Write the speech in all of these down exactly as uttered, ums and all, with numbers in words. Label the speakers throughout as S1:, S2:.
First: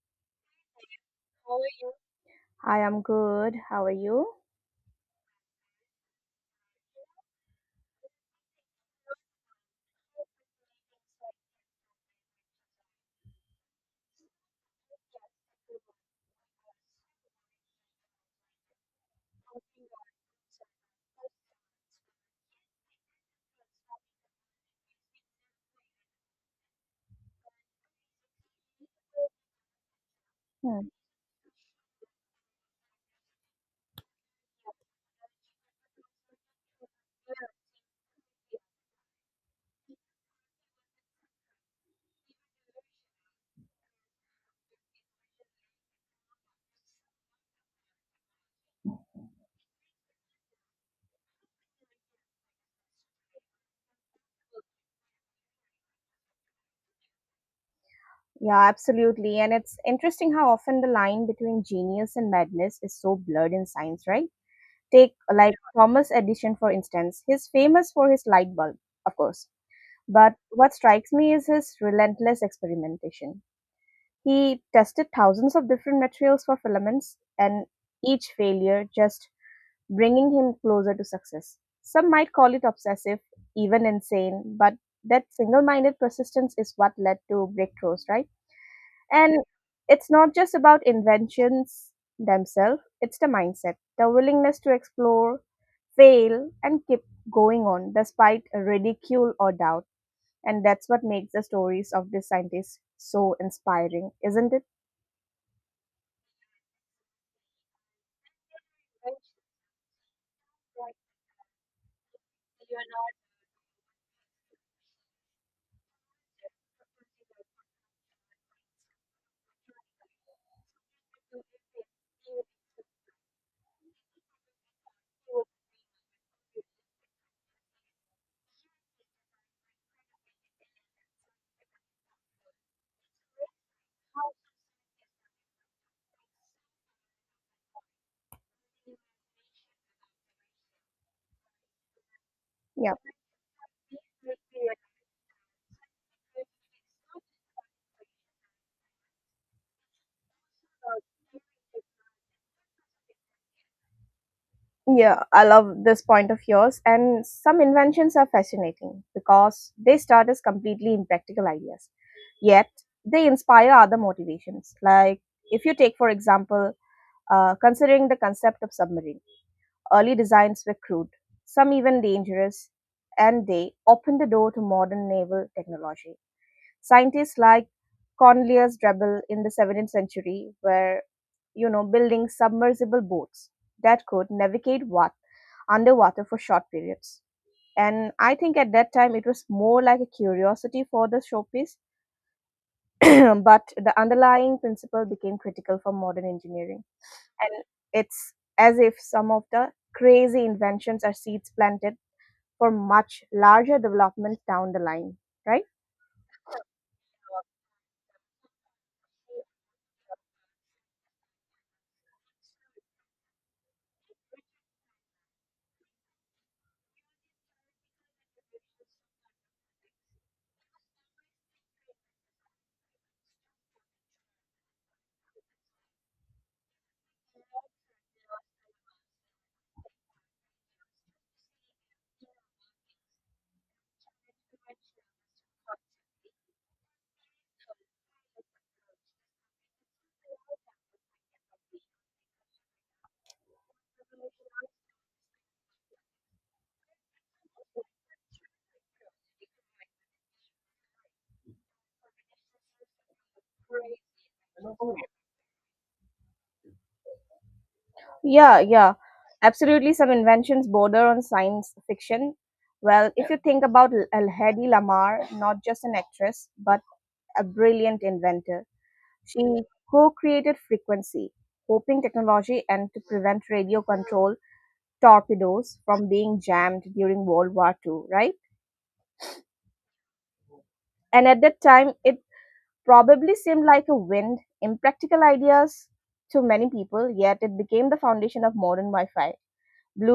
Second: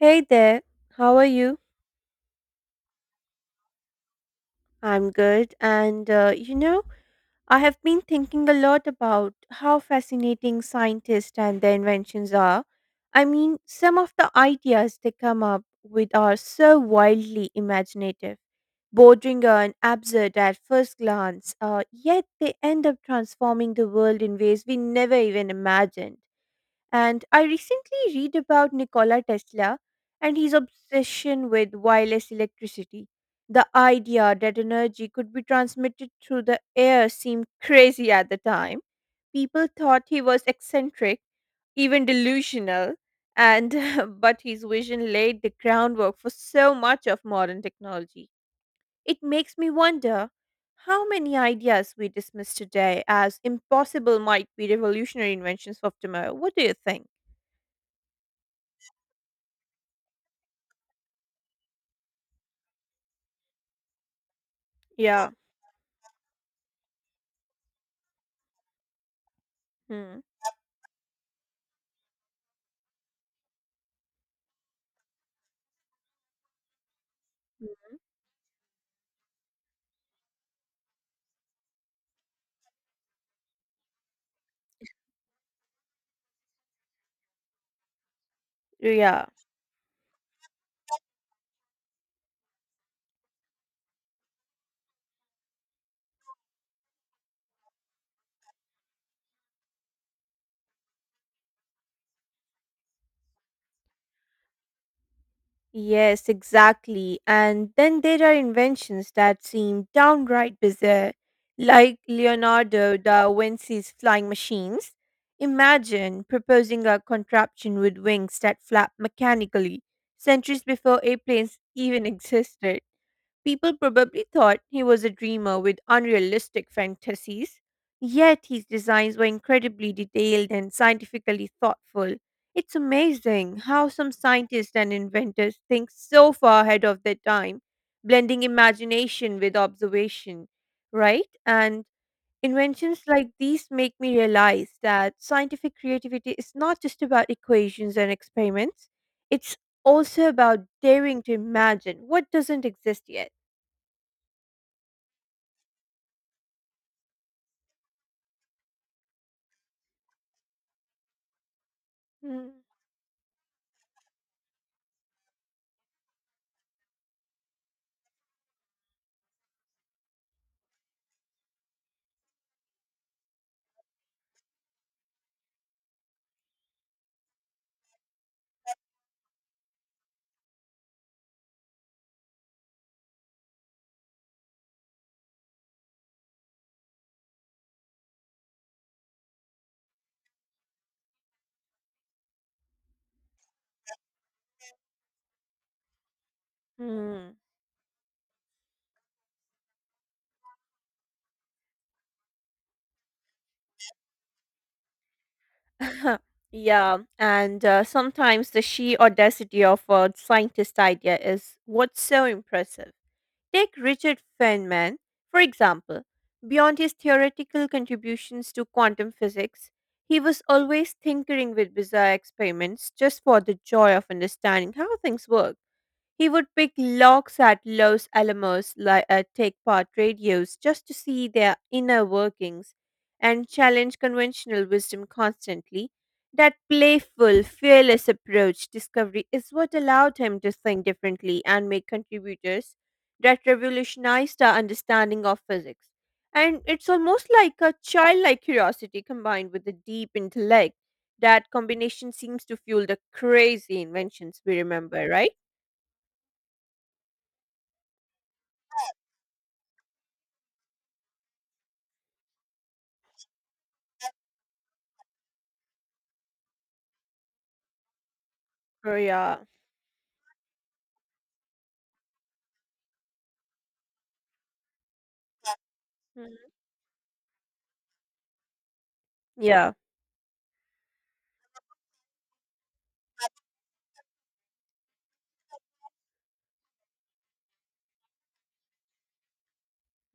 S1: Hey there, how are you?
S2: I am good. How are you?
S1: I'm good, and uh, you know, I have been thinking a lot about how fascinating scientists and their inventions are. I mean, some of the ideas they come up with are so wildly imaginative, bordering on absurd at first glance, uh, yet they end up transforming the world in ways we never even imagined. And I recently read about Nikola Tesla and his
S2: Hmm.
S1: obsession with wireless electricity. The idea that energy could be transmitted through the air seemed crazy at the time. People thought he was eccentric, even delusional, and but his vision laid the groundwork for so much of modern technology. It makes me wonder how many ideas we dismiss today as impossible might be revolutionary inventions of tomorrow. What do you think?
S2: Yeah, absolutely. And it's interesting how often the line between genius and madness is so blurred in science, right? Take
S1: Yeah.
S2: uh, like Thomas Edison, for instance. He's famous for his light bulb, of course.
S1: Hmm.
S2: But what strikes me is his relentless experimentation. He tested thousands of different materials for filaments, and each failure just bringing him closer to success. Some might call it obsessive, even insane, but that single minded persistence is what led to breakthroughs, right?
S1: Yeah.
S2: And it's not just about inventions themselves, it's the mindset, the willingness to explore, fail, and keep going on despite ridicule or doubt. And that's what makes the stories of these scientists so inspiring, isn't it?
S1: Yes, exactly. And then there are inventions that seem downright bizarre, like Leonardo da Vinci's flying machines. Imagine proposing a contraption with wings that flap mechanically, centuries before airplanes even existed. People probably thought he was a dreamer with unrealistic fantasies, yet his designs were incredibly detailed and scientifically thoughtful. It's amazing how some scientists and inventors think so far ahead of their time, blending imagination with observation, right? And
S2: Yeah.
S1: inventions like these make me realize that scientific creativity is not just about equations and experiments, it's also about daring to imagine what doesn't exist yet.
S2: Yeah, I love this point of yours. And some inventions are fascinating because they start as completely impractical ideas, yet they inspire other motivations. Like if you take, for example, uh, considering the concept of submarine, early designs were crude, some even dangerous, and they opened the door to modern naval technology. Scientists like Cornelius Drebbel in the seventeenth century were, you know, building submersible boats that could navigate what underwater for short periods. And I think at that time it was more like a curiosity for the showpiece, but the underlying principle became critical for modern engineering.
S1: Mhm.
S2: And it's as if some of the crazy inventions are seeds planted for much larger development down the line, right?
S1: Yeah, and uh, sometimes the sheer audacity of a scientist idea is what's so impressive. Take Richard Feynman, for example. Beyond his theoretical contributions to quantum physics, he was always tinkering with bizarre experiments just for the joy of understanding how things work. He would pick locks at Los Alamos li- uh, tech part radios just to see their inner workings and challenge conventional wisdom constantly. That playful, fearless approach discovery is what allowed him to think differently and make contributors that revolutionized our understanding of physics. And it's almost like a childlike curiosity combined with a deep intellect. That combination seems to fuel the crazy inventions we remember, right?
S2: Yeah, yeah. Absolutely, some inventions border on science fiction. Well, if you think about L- Hedy Lamarr, not just an actress, but a brilliant inventor. She
S1: Korea.
S2: co-created Frequency, hoping technology and to prevent radio control torpedoes from being
S1: Mhm.
S2: jammed during World War two, right?
S1: Yeah.
S2: And at that time, it probably seemed like a wind, impractical ideas to many people, yet it became the foundation of modern Wi Fi,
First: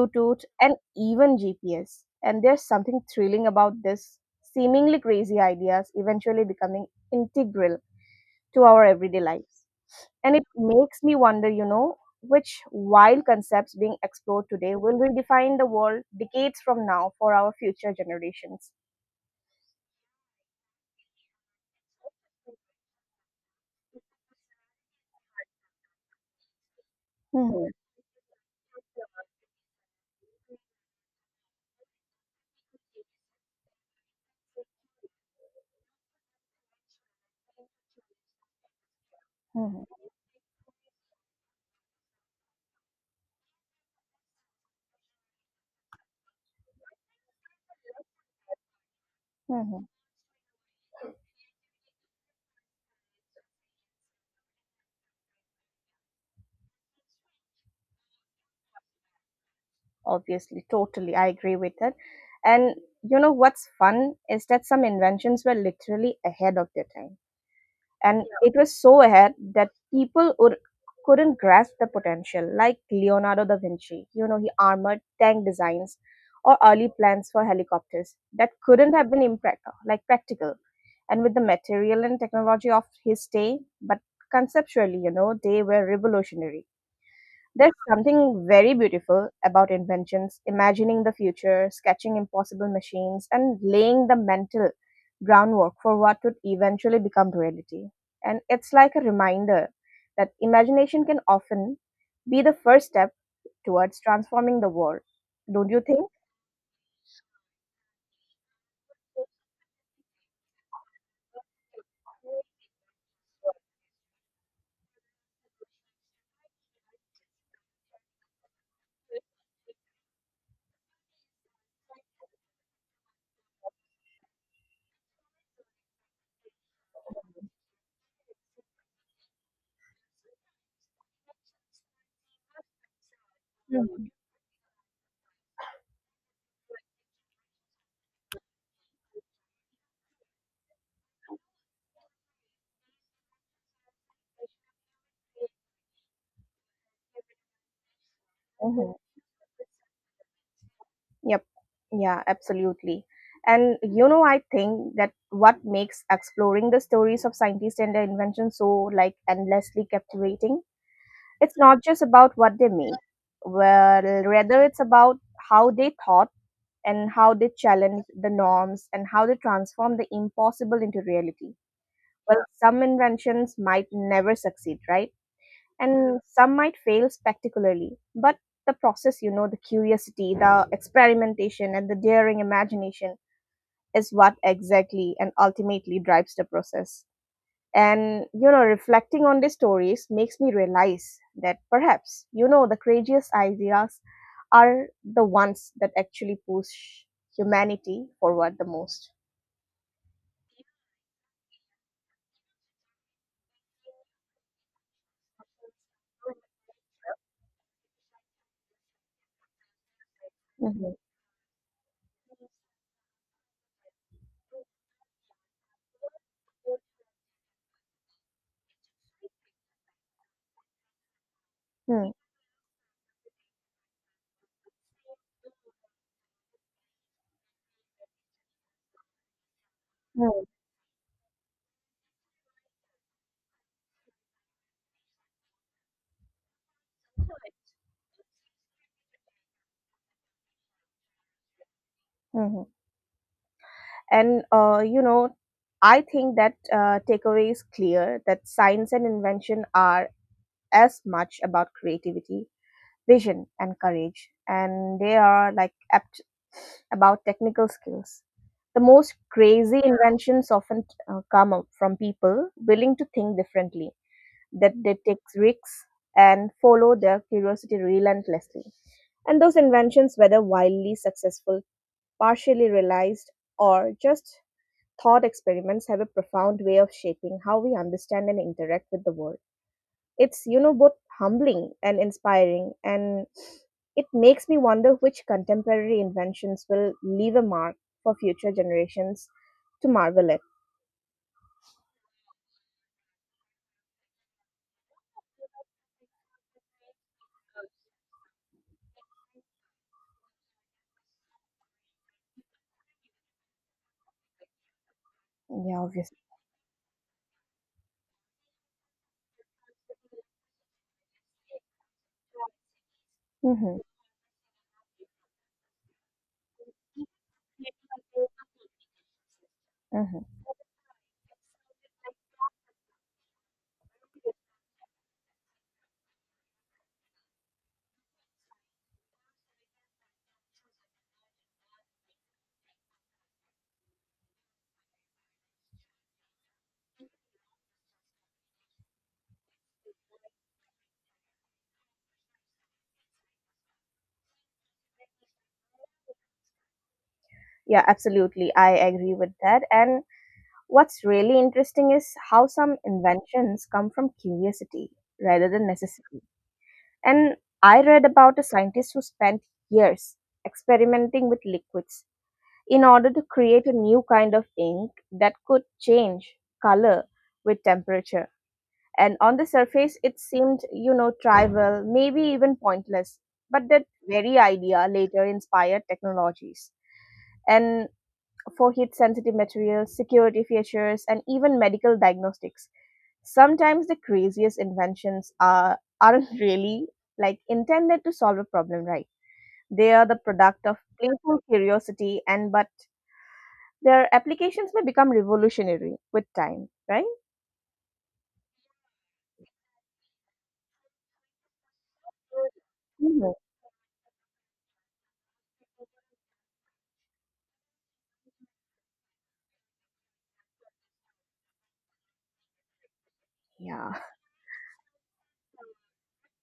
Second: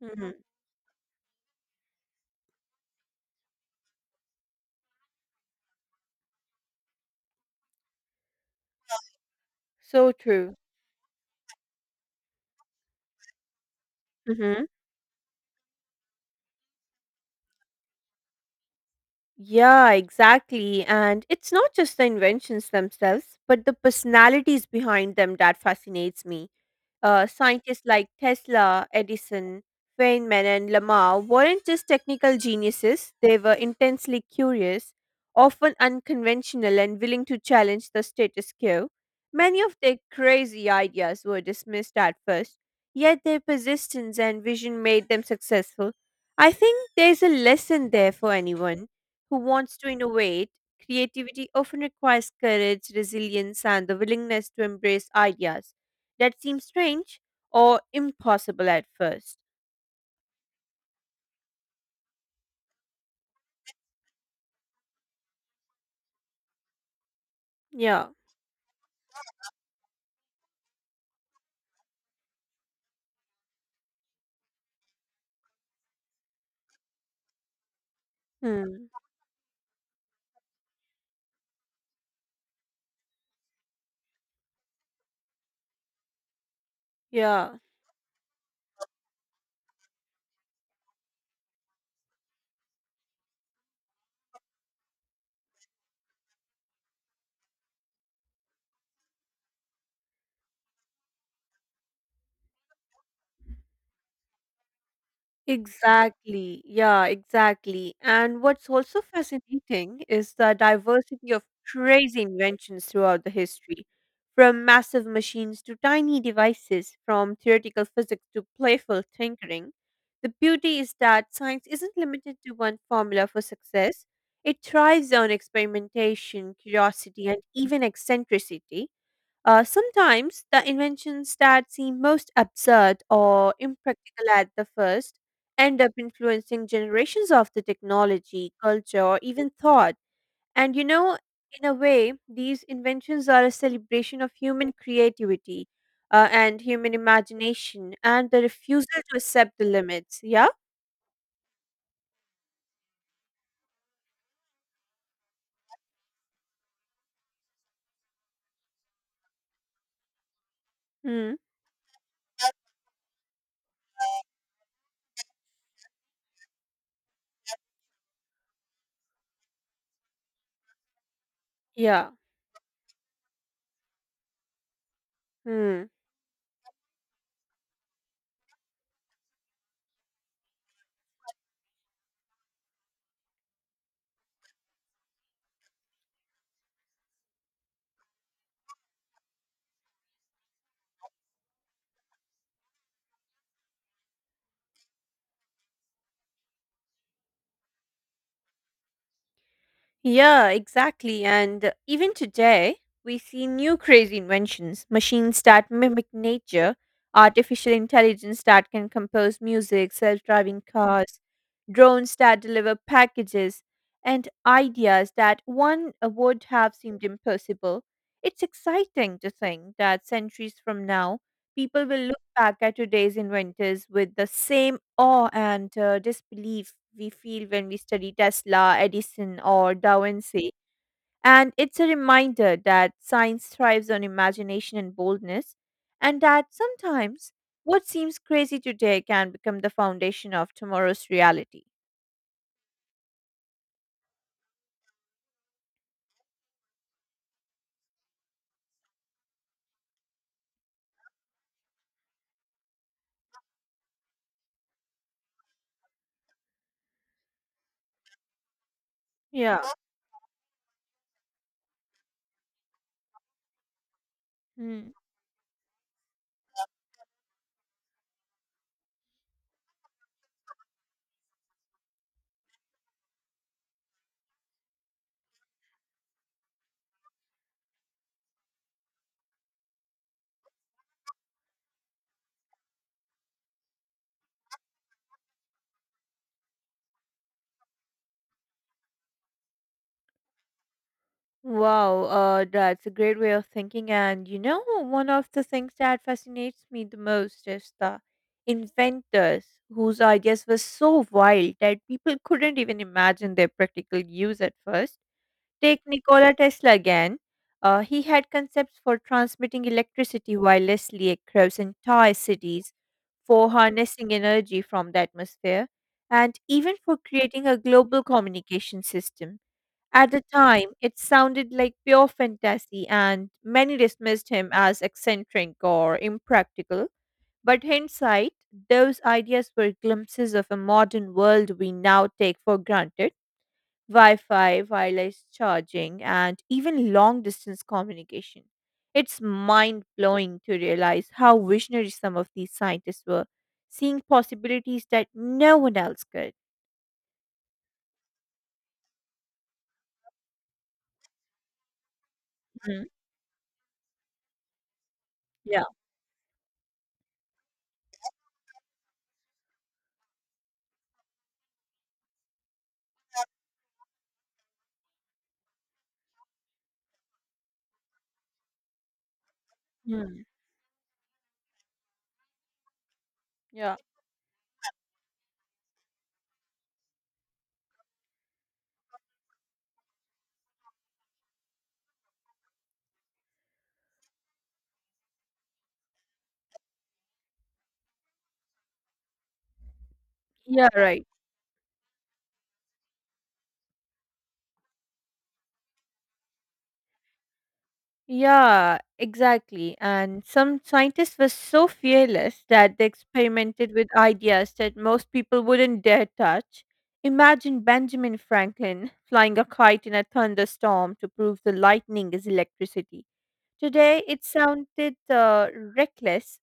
S1: Mhm.
S2: and even G P S. And there's something thrilling about this seemingly crazy ideas eventually becoming integral to our everyday lives.
S1: So
S2: And it
S1: true.
S2: makes me wonder, you know, which wild concepts being explored
S1: Mhm.
S2: today will redefine the world decades from now for our future generations.
S1: Yeah, exactly. And it's not just the inventions themselves, but the personalities behind them that fascinates me. Uh,
S2: Hmm.
S1: scientists like Tesla, Edison, Feynman, and Lamar weren't just technical geniuses, they were intensely curious, often unconventional, and willing to challenge the status quo. Many of
S2: Hmm.
S1: their crazy ideas were dismissed at first, yet their persistence and vision made them successful. I think there's a lesson there for anyone who wants
S2: Hmm.
S1: to innovate. Creativity often requires courage, resilience, and the willingness to embrace ideas that seems strange or impossible at first.
S2: Obviously, totally. I agree with that. And you know what's fun is that some inventions were literally ahead of their time,
S1: Yeah.
S2: and it was so ahead that people would, couldn't grasp the potential. Like Leonardo da Vinci, you know, he armored tank designs or early plans for helicopters that
S1: Hmm.
S2: couldn't have been impractical, like practical, and with the material and technology of his day, but conceptually, you know, they were revolutionary.
S1: Yeah.
S2: There's something very beautiful about inventions, imagining the future, sketching impossible machines, and laying the mental groundwork for what would eventually become reality. And it's like a reminder that imagination can often be the first step towards transforming the world. Don't you think?
S1: Exactly. Yeah, exactly. And what's also fascinating is the diversity of crazy inventions throughout the history, from massive machines to tiny devices, from theoretical physics to playful tinkering. The beauty is that science isn't limited to one formula for success. It thrives on experimentation, curiosity, and even eccentricity. Uh, sometimes the inventions that seem most absurd or
S2: Mhm.
S1: impractical at the first end up influencing generations of the technology, culture, or even thought. And you know, in a way, these inventions are a celebration of human creativity uh, and human imagination and the
S2: Mhm.
S1: refusal to accept the limits. Yeah?
S2: Yep. Yeah, absolutely. And you know, I think that what makes exploring the stories of scientists and their inventions so like endlessly captivating,
S1: Hmm.
S2: it's not just about what they made. Well, rather it's about how they thought and how they challenged the norms and how they transformed the impossible into reality.
S1: Yeah.
S2: Well, some inventions might never succeed, right?
S1: Hmm.
S2: And some might fail spectacularly, but the process, you know, the curiosity, the experimentation, and the daring imagination is what exactly and ultimately drives the process. And you know, reflecting on these stories makes me realize that perhaps, you know, the craziest ideas are the ones that actually push humanity forward the most.
S1: Yeah, exactly. And even today, we see new crazy inventions: machines that mimic nature, artificial intelligence that can compose music, self driving
S2: Mhm.
S1: cars, drones that deliver packages, and ideas that one uh, would have seemed impossible. It's exciting to think that centuries from now, people will
S2: Mm,
S1: back at today's inventors with the same awe and uh, disbelief we feel when we study Tesla, Edison, or Da
S2: mm,
S1: Vinci. And it's a reminder that science thrives on imagination and boldness, and that sometimes what seems crazy today can become the foundation of tomorrow's reality.
S2: mhm. And uh, you know, I think that uh, takeaway is clear, that science and invention are as much about creativity, vision, and courage, and they are like apt about technical skills. The most
S1: Yeah.
S2: crazy inventions often uh, come up from people willing to think differently, that
S1: Mm.
S2: they take risks and follow their curiosity relentlessly. And those inventions, whether wildly successful, partially realized, or just thought experiments, have a profound way of shaping how we understand and interact with the world. It's, you know, both humbling and inspiring, and it makes me wonder which contemporary inventions will leave a mark for future generations to marvel at.
S1: Wow, uh, that's a great way of thinking. And you know, one of the things that fascinates me the most is the inventors whose ideas were so wild that people couldn't even imagine their practical use at first.
S2: Yeah,
S1: Take
S2: obviously.
S1: Nikola Tesla again. Uh, he had concepts for transmitting electricity wirelessly across entire cities, for
S2: Hmm.
S1: harnessing energy from the atmosphere, and even for creating a global communication system. At the
S2: Hmm.
S1: time, it sounded like pure fantasy, and many dismissed him as eccentric or impractical. But hindsight, those ideas were glimpses of a modern world we now take for granted: Wi Fi, wireless charging, and even long distance communication. It's mind blowing to realize how visionary some of these scientists were, seeing possibilities that no one else could.
S2: Yeah, absolutely. I agree with that. And what's really interesting is how some
S1: Mhm.
S2: inventions come from curiosity rather
S1: Yeah.
S2: than necessity. And I read about a scientist who spent years experimenting with liquids in order to create a new kind of ink that could change color with temperature. And on the surface, it
S1: Mm.
S2: seemed, you know, trivial, maybe even pointless. But
S1: Yeah.
S2: that very idea later inspired technologies and for heat sensitive materials, security features, and even medical diagnostics. Sometimes the craziest inventions are aren't really like intended to solve a problem, right? They are the product
S1: Yeah,
S2: of
S1: right.
S2: playful curiosity, and but their applications may become revolutionary with time, right?
S1: Yeah, exactly. And some scientists were so fearless that they
S2: Hmm.
S1: experimented with ideas that most people wouldn't dare touch. Imagine Benjamin Franklin flying a kite in a thunderstorm to prove the lightning is electricity.
S2: Yeah.
S1: Today, it sounded uh, reckless,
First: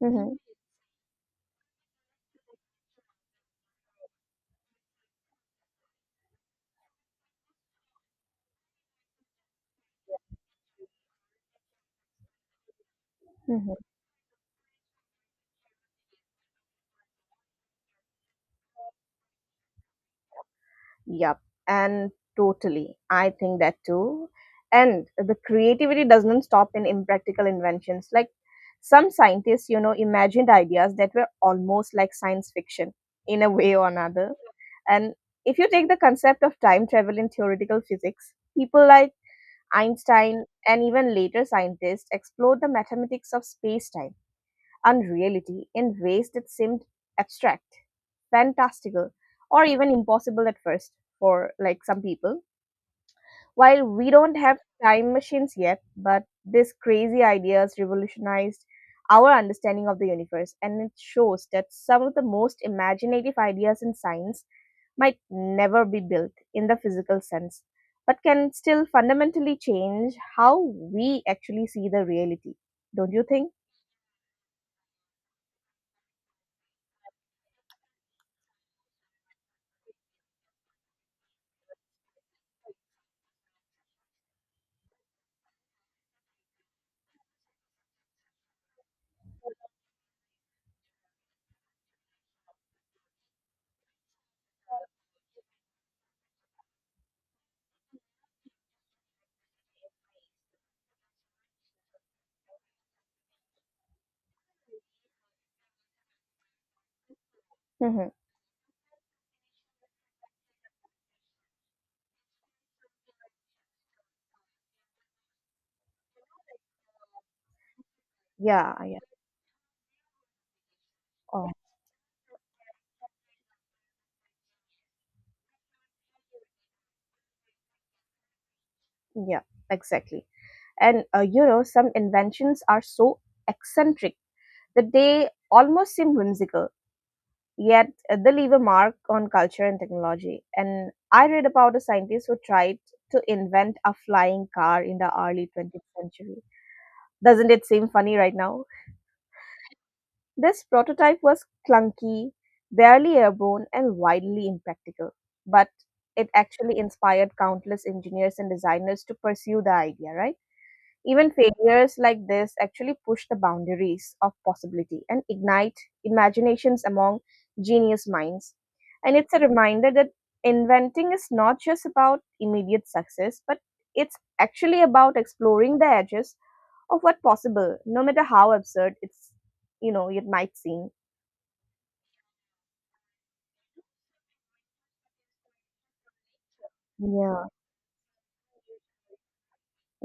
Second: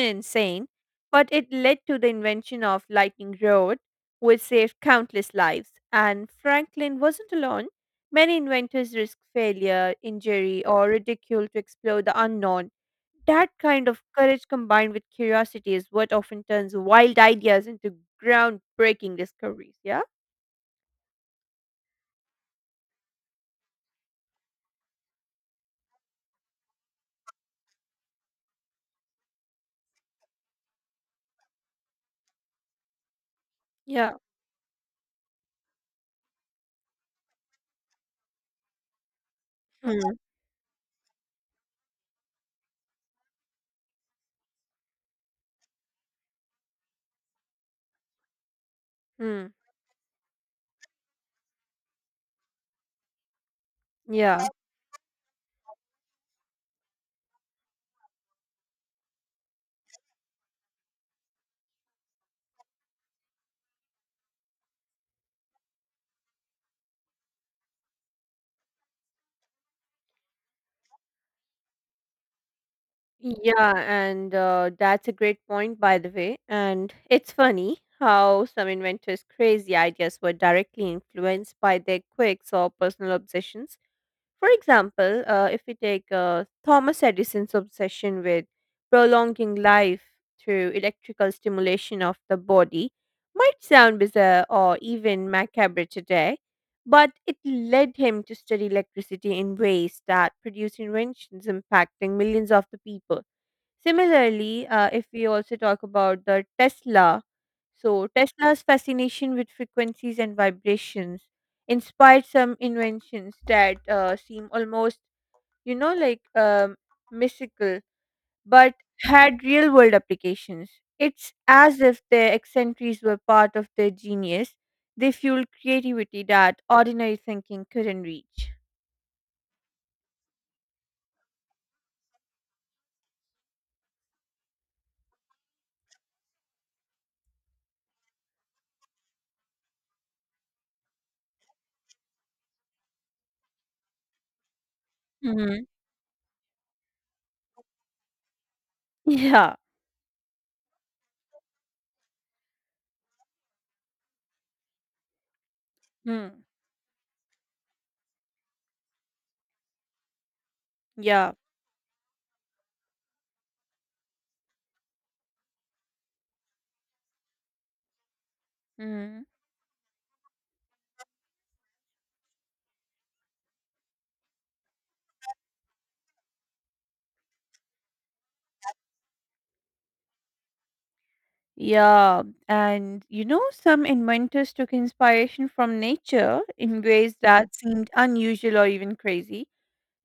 S2: Hmm.
S1: insane, but it led to the invention of Lightning Road, which saved countless lives. And Franklin wasn't alone. Many inventors risked failure, injury, or ridicule to explore the unknown. That
S2: Hmm.
S1: kind of courage combined with curiosity is what often turns wild ideas into groundbreaking discoveries. Yeah?
S2: Yep, and totally. I think that too. And the creativity doesn't stop in impractical inventions. Like some scientists, you know, imagined ideas that were almost like science fiction in a way or
S1: Yeah.
S2: another. And if you take the concept of time travel in theoretical physics, people like
S1: Mm.
S2: Einstein and even later scientists explored the mathematics of space time and reality in ways that seemed abstract, fantastical,
S1: Mm.
S2: or even impossible at first for like some people. While we don't
S1: Yeah.
S2: have time machines yet, but these crazy ideas revolutionized our understanding of the universe, and it shows that some of the most imaginative ideas in science might never be built in the physical sense, but can still fundamentally change how we actually see the reality. Don't you think?
S1: Yeah, and uh, that's a great point, by the way. And it's funny how some inventors' crazy ideas were directly influenced by their quirks or personal obsessions. For example, uh, if we take uh, Thomas Edison's obsession with prolonging life through electrical stimulation of the body, might sound bizarre or even macabre today, but it led him to study electricity in ways that produced inventions impacting millions of the people. Similarly, uh, if we also talk about the Tesla, so
S2: Mm-hmm.
S1: Tesla's fascination with frequencies and vibrations inspired some inventions that uh, seem almost, you know, like um, mystical,
S2: Yeah,
S1: but
S2: yeah,
S1: had real world applications. It's
S2: oh,
S1: as if their eccentricities were part of their genius. They fueled creativity that ordinary thinking couldn't reach.
S2: yeah, exactly. And uh, you know, some inventions are so eccentric that they almost seem whimsical, yet uh, they leave a mark on culture and technology. And I read about a scientist who tried to invent a flying car in the early
S1: Hmm.
S2: twentieth century. Doesn't it seem funny right now?
S1: Yeah.
S2: This prototype was clunky, barely airborne, and wildly impractical, but it
S1: Mm.
S2: actually inspired countless engineers and designers to pursue the idea, right? Even
S1: Yeah.
S2: failures like this actually push the boundaries of possibility and ignite imaginations among genius minds. And
S1: Mhm.
S2: it's a reminder that inventing is not just about immediate success, but it's actually about exploring the edges of what possible, no matter how absurd it's, you know, it might seem.
S1: Yeah, and you know, some inventors took inspiration from nature in ways, Mhm,
S2: Yeah.
S1: that seemed unusual or even crazy.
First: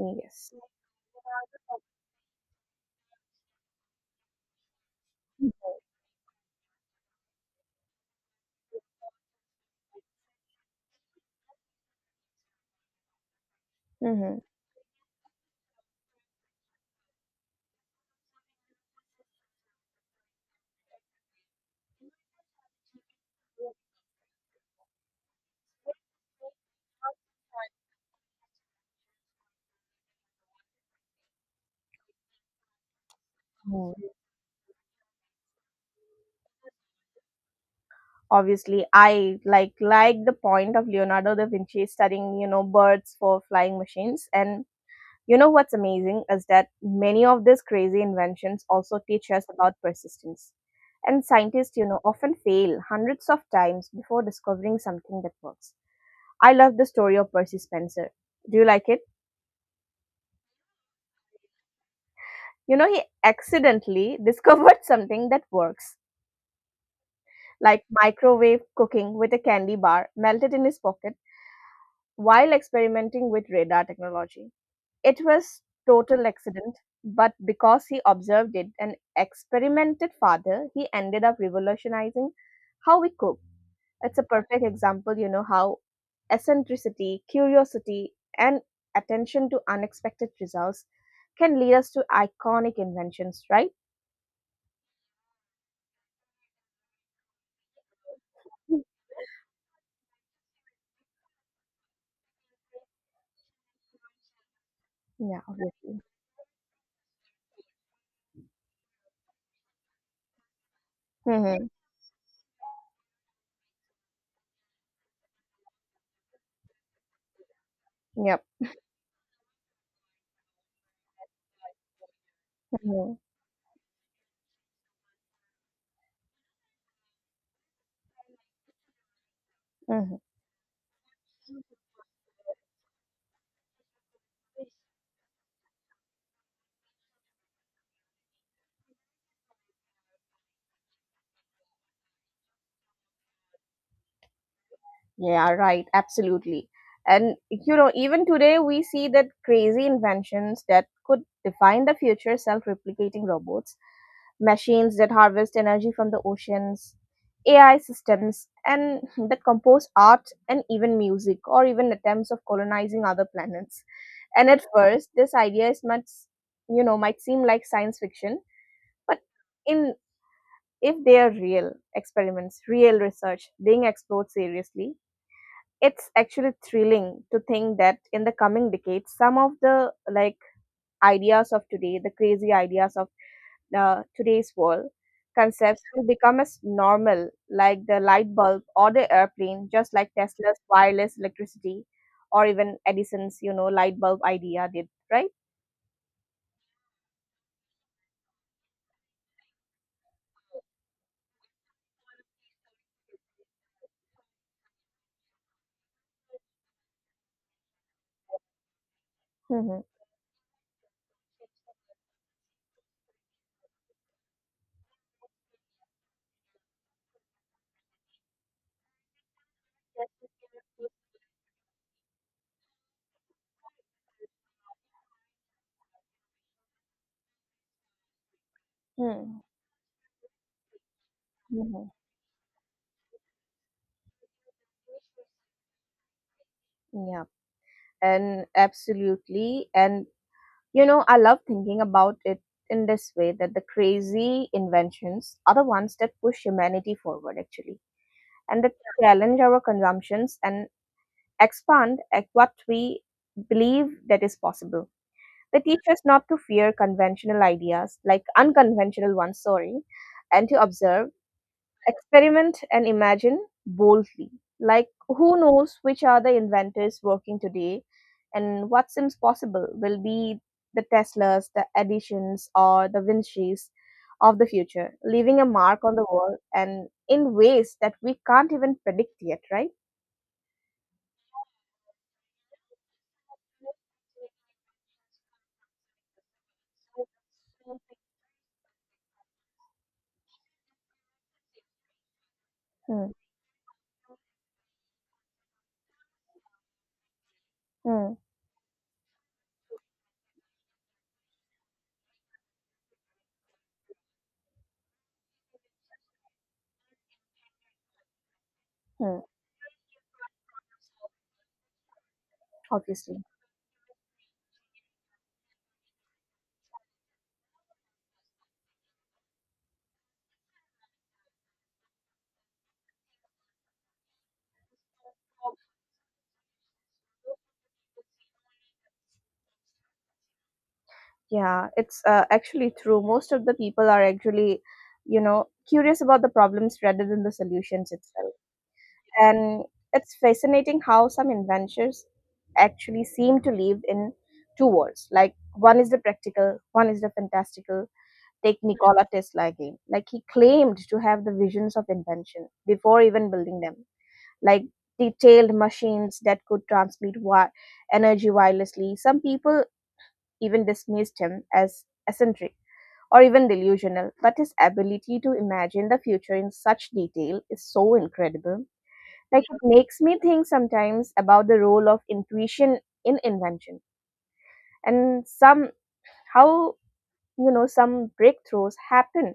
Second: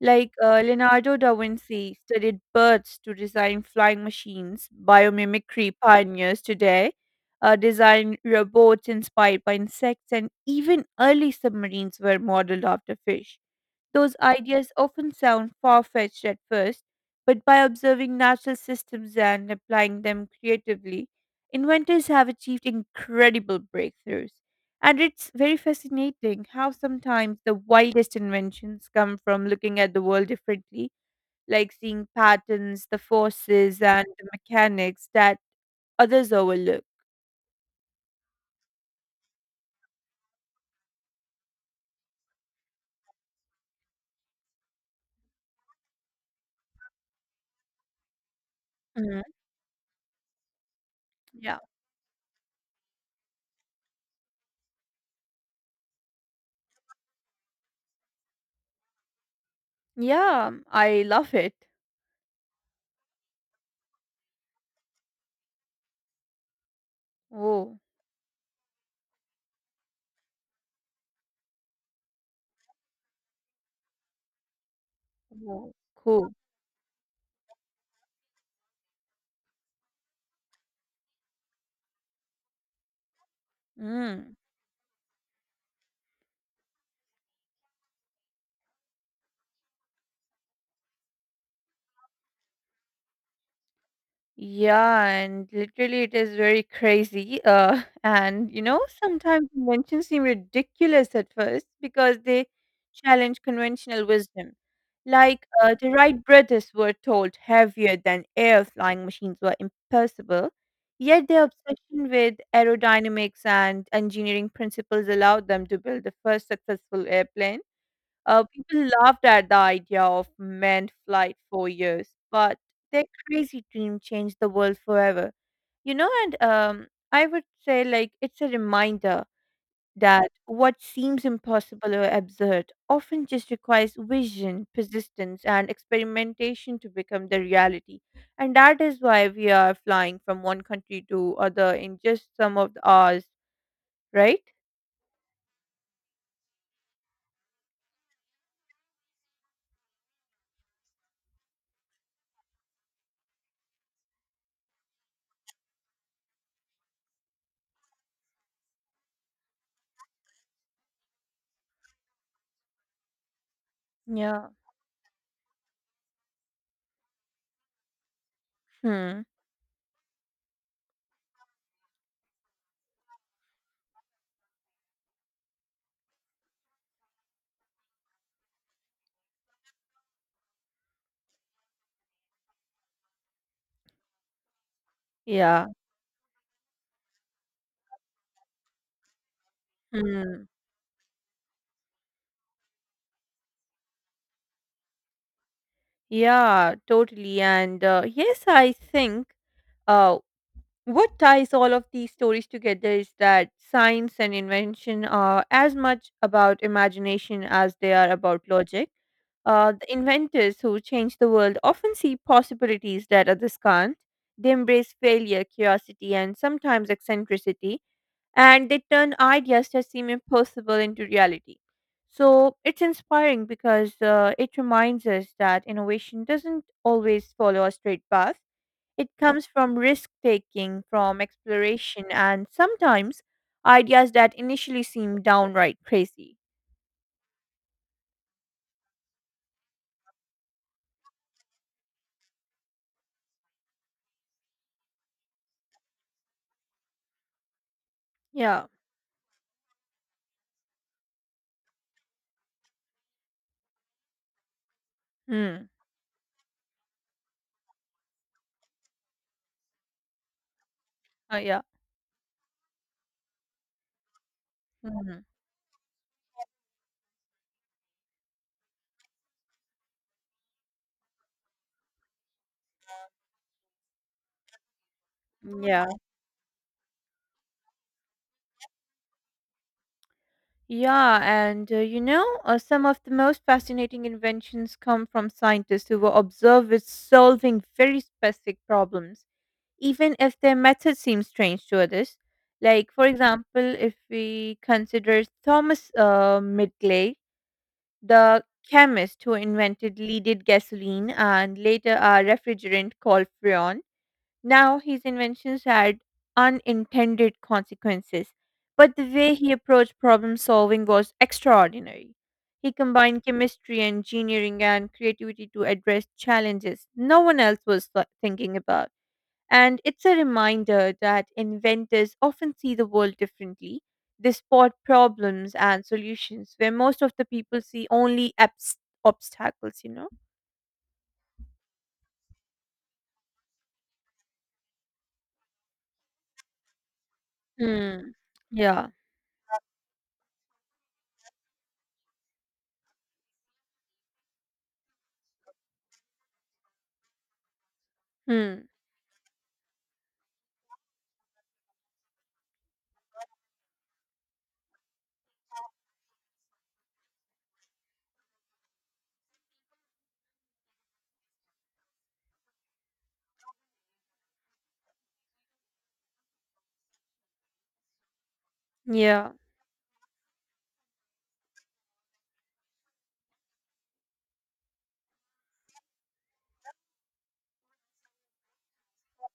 S1: Like uh, Leonardo da Vinci studied birds to design flying machines, biomimicry pioneers today uh, design robots inspired by insects, and even early submarines were modeled after fish. Those
S2: Mm-hmm.
S1: ideas often sound far fetched at first, but by observing natural systems and applying them creatively, inventors have achieved incredible breakthroughs. And it's very fascinating how sometimes the wildest inventions come from looking at the world differently, like seeing patterns, the forces, and
S2: Mm.
S1: the mechanics that others overlook.
S2: Obviously, I like like the point of Leonardo da Vinci studying, you know, birds for flying machines. And you know what's amazing is that many of these crazy inventions also
S1: Mhm.
S2: teach us about persistence. And
S1: Yeah.
S2: scientists, you know, often fail hundreds of times before discovering something that works. I love the story of Percy Spencer. Do you like it?
S1: Yeah, I love it.
S2: You know, he accidentally discovered something that works,
S1: Oh,
S2: like microwave cooking with a candy bar melted in his pocket while experimenting with radar technology. It was
S1: oh
S2: total
S1: cool.
S2: accident, but because he observed it and experimented further, he ended up revolutionizing how we cook. It's a
S1: Mm.
S2: perfect example, you know, how eccentricity, curiosity, and attention to unexpected results can lead us to iconic inventions, right?
S1: Yeah, and literally it is very crazy. Uh, and you know, sometimes inventions seem ridiculous at first because they challenge conventional wisdom.
S2: Yeah,
S1: Like uh, the
S2: obviously.
S1: Wright brothers were told heavier than air flying machines were impossible, yet their
S2: Mm-hmm.
S1: obsession with aerodynamics and engineering principles allowed them to build the first successful airplane. Uh,
S2: Yep.
S1: people laughed at the idea of manned flight for years, but their
S2: Mm-hmm.
S1: crazy dream changed the world forever. You know, and um, I would say like it's a reminder that what seems impossible or absurd often just requires vision, persistence, and experimentation to become the reality. And that is why we are flying from one country to other in just some of the hours, right?
S2: Yeah, right. Absolutely. And, you know, even today we see that crazy inventions that could define the future, self replicating robots, machines that harvest energy from the oceans, A I systems, and that compose art and even music, or even attempts of colonizing other planets.
S1: Yeah.
S2: And at first, this idea is much, you know, might seem like science fiction, but
S1: Hmm.
S2: in, if they are real experiments, real research being explored seriously, it's actually thrilling to think that in the coming decades some of the like ideas of today, the crazy ideas of uh, today's world
S1: Yeah.
S2: concepts will become as normal like the light bulb or the airplane, just like
S1: Hmm.
S2: Tesla's wireless electricity or even Edison's, you know, light bulb idea did, right?
S1: Yeah, totally. And uh, yes, I think uh, what ties all of these stories together is that science and invention are as much about imagination as they are about logic. Uh,
S2: Mm-hmm.
S1: the inventors who change the world often see possibilities that others can't. They embrace failure, curiosity, and sometimes eccentricity and they turn ideas that seem impossible into reality. So it's inspiring because uh, it reminds us that innovation doesn't always follow a straight path. It
S2: Mm-hmm.
S1: comes from risk taking, from exploration, and sometimes ideas that initially seem downright crazy.
S2: Yeah, and absolutely. And you know, I love thinking about it in this way, that the crazy inventions are the ones that push humanity forward, actually, and
S1: Yeah.
S2: that challenge our consumptions and expand at what we believe that is possible. They
S1: Hmm.
S2: teach us not to fear conventional ideas, like unconventional ones, sorry, and to observe,
S1: Uh, yeah.
S2: experiment, and imagine boldly. Like,
S1: Mhm.
S2: who knows which are the inventors working today and what seems possible will be the Teslas, the Edisons, or the Vincis of the future, leaving a mark
S1: Yeah.
S2: on the world and in ways that we can't even predict yet, right?
S1: Yeah, and uh, you know, uh, some of the most fascinating inventions come from scientists who were observed with solving very specific problems even if their method seems strange to others. Like, for
S2: Hmm,
S1: example, if we consider Thomas uh, Midgley,
S2: hmm,
S1: the chemist who invented leaded gasoline and later a refrigerant called Freon, now his inventions had unintended consequences. But the
S2: hmm,
S1: way he approached problem solving was extraordinary. He combined
S2: obviously.
S1: chemistry, engineering, and creativity to address challenges no one else was th- thinking about. And it's a reminder that inventors often see the world differently. They spot problems and solutions where most of the people see only abs- obstacles, you know?
S2: Yeah, it's uh, actually true. Most of the people are actually, you know, curious about the problems rather than the solutions
S1: Hmm.
S2: itself.
S1: Yeah.
S2: And it's fascinating how some inventions actually seem to live in two worlds. Like one is the practical, one is the fantastical. Take
S1: Hmm.
S2: Nikola Tesla again. Like he claimed to have the visions of invention before even building them. Like detailed machines that could transmit wi- energy wirelessly. Some people even dismissed him as eccentric or even delusional, but his ability to imagine the future in such detail is so incredible.
S1: Yeah.
S2: Like it makes me think sometimes about the role of intuition in invention and some how you know some breakthroughs happen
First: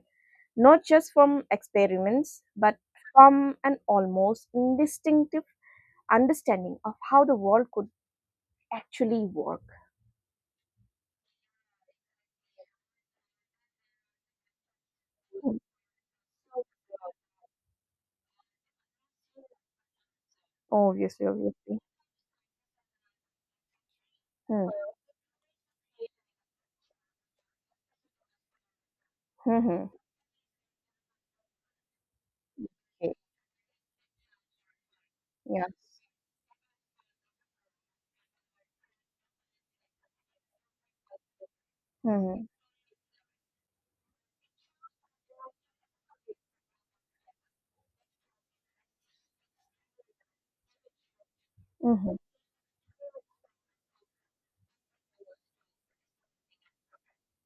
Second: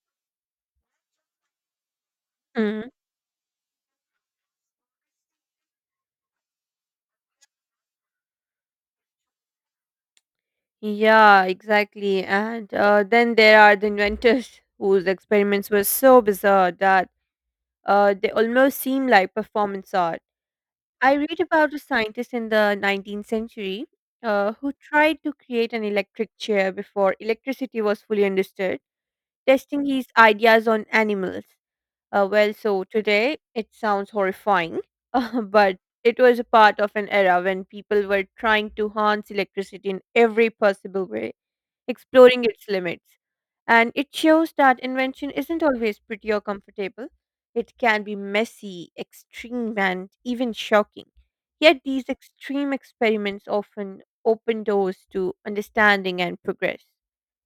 S2: not just from experiments but
S1: Mm.
S2: from an almost instinctive understanding of how the world could actually work.
S1: Yeah, exactly. And uh, then there are the inventors whose
S2: Mm.
S1: experiments were so bizarre that uh, they almost seem like performance art. I
S2: Obviously,
S1: read about
S2: obviously.
S1: a scientist in the nineteenth century uh,
S2: Hmm.
S1: who tried to create an electric chair before electricity was fully understood, testing
S2: Mm-hmm.
S1: his ideas on animals. Uh, well, so today it sounds horrifying, uh,
S2: Yeah.
S1: but it was a part of an era when people were trying to harness electricity in every possible way exploring
S2: Mm-hmm.
S1: its limits. And it shows that invention isn't always pretty or comfortable. It can be messy, extreme, and even shocking. Yet these
S2: Mm-hmm.
S1: extreme experiments often open doors to understanding and progress.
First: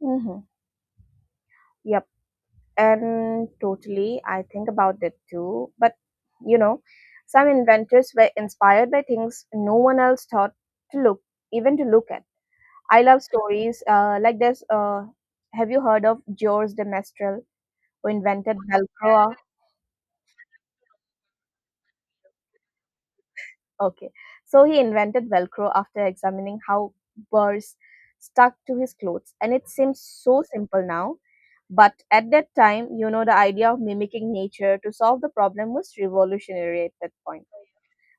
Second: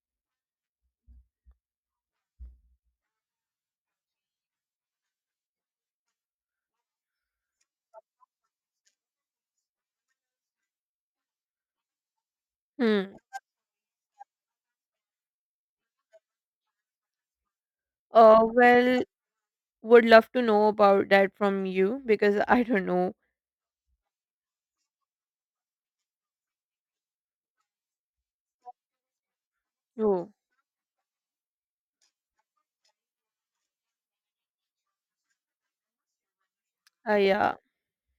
S2: Mm-hmm. Yep. And totally, I think about that too. But you know, some inventors were inspired by things no one else thought to look, even to look at. I
S1: Hmm.
S2: love stories uh, like this. Uh, have you heard of Georges de Mestral, who
S1: Uh,
S2: invented
S1: well,
S2: Velcro?
S1: would love to know about that from you because I don't know.
S2: Okay. So he invented Velcro after examining how burrs stuck to his clothes. And it seems
S1: Oh,
S2: so simple now. But at that time, you know, the idea of mimicking nature to solve the problem was revolutionary at that
S1: uh,
S2: point.
S1: yeah.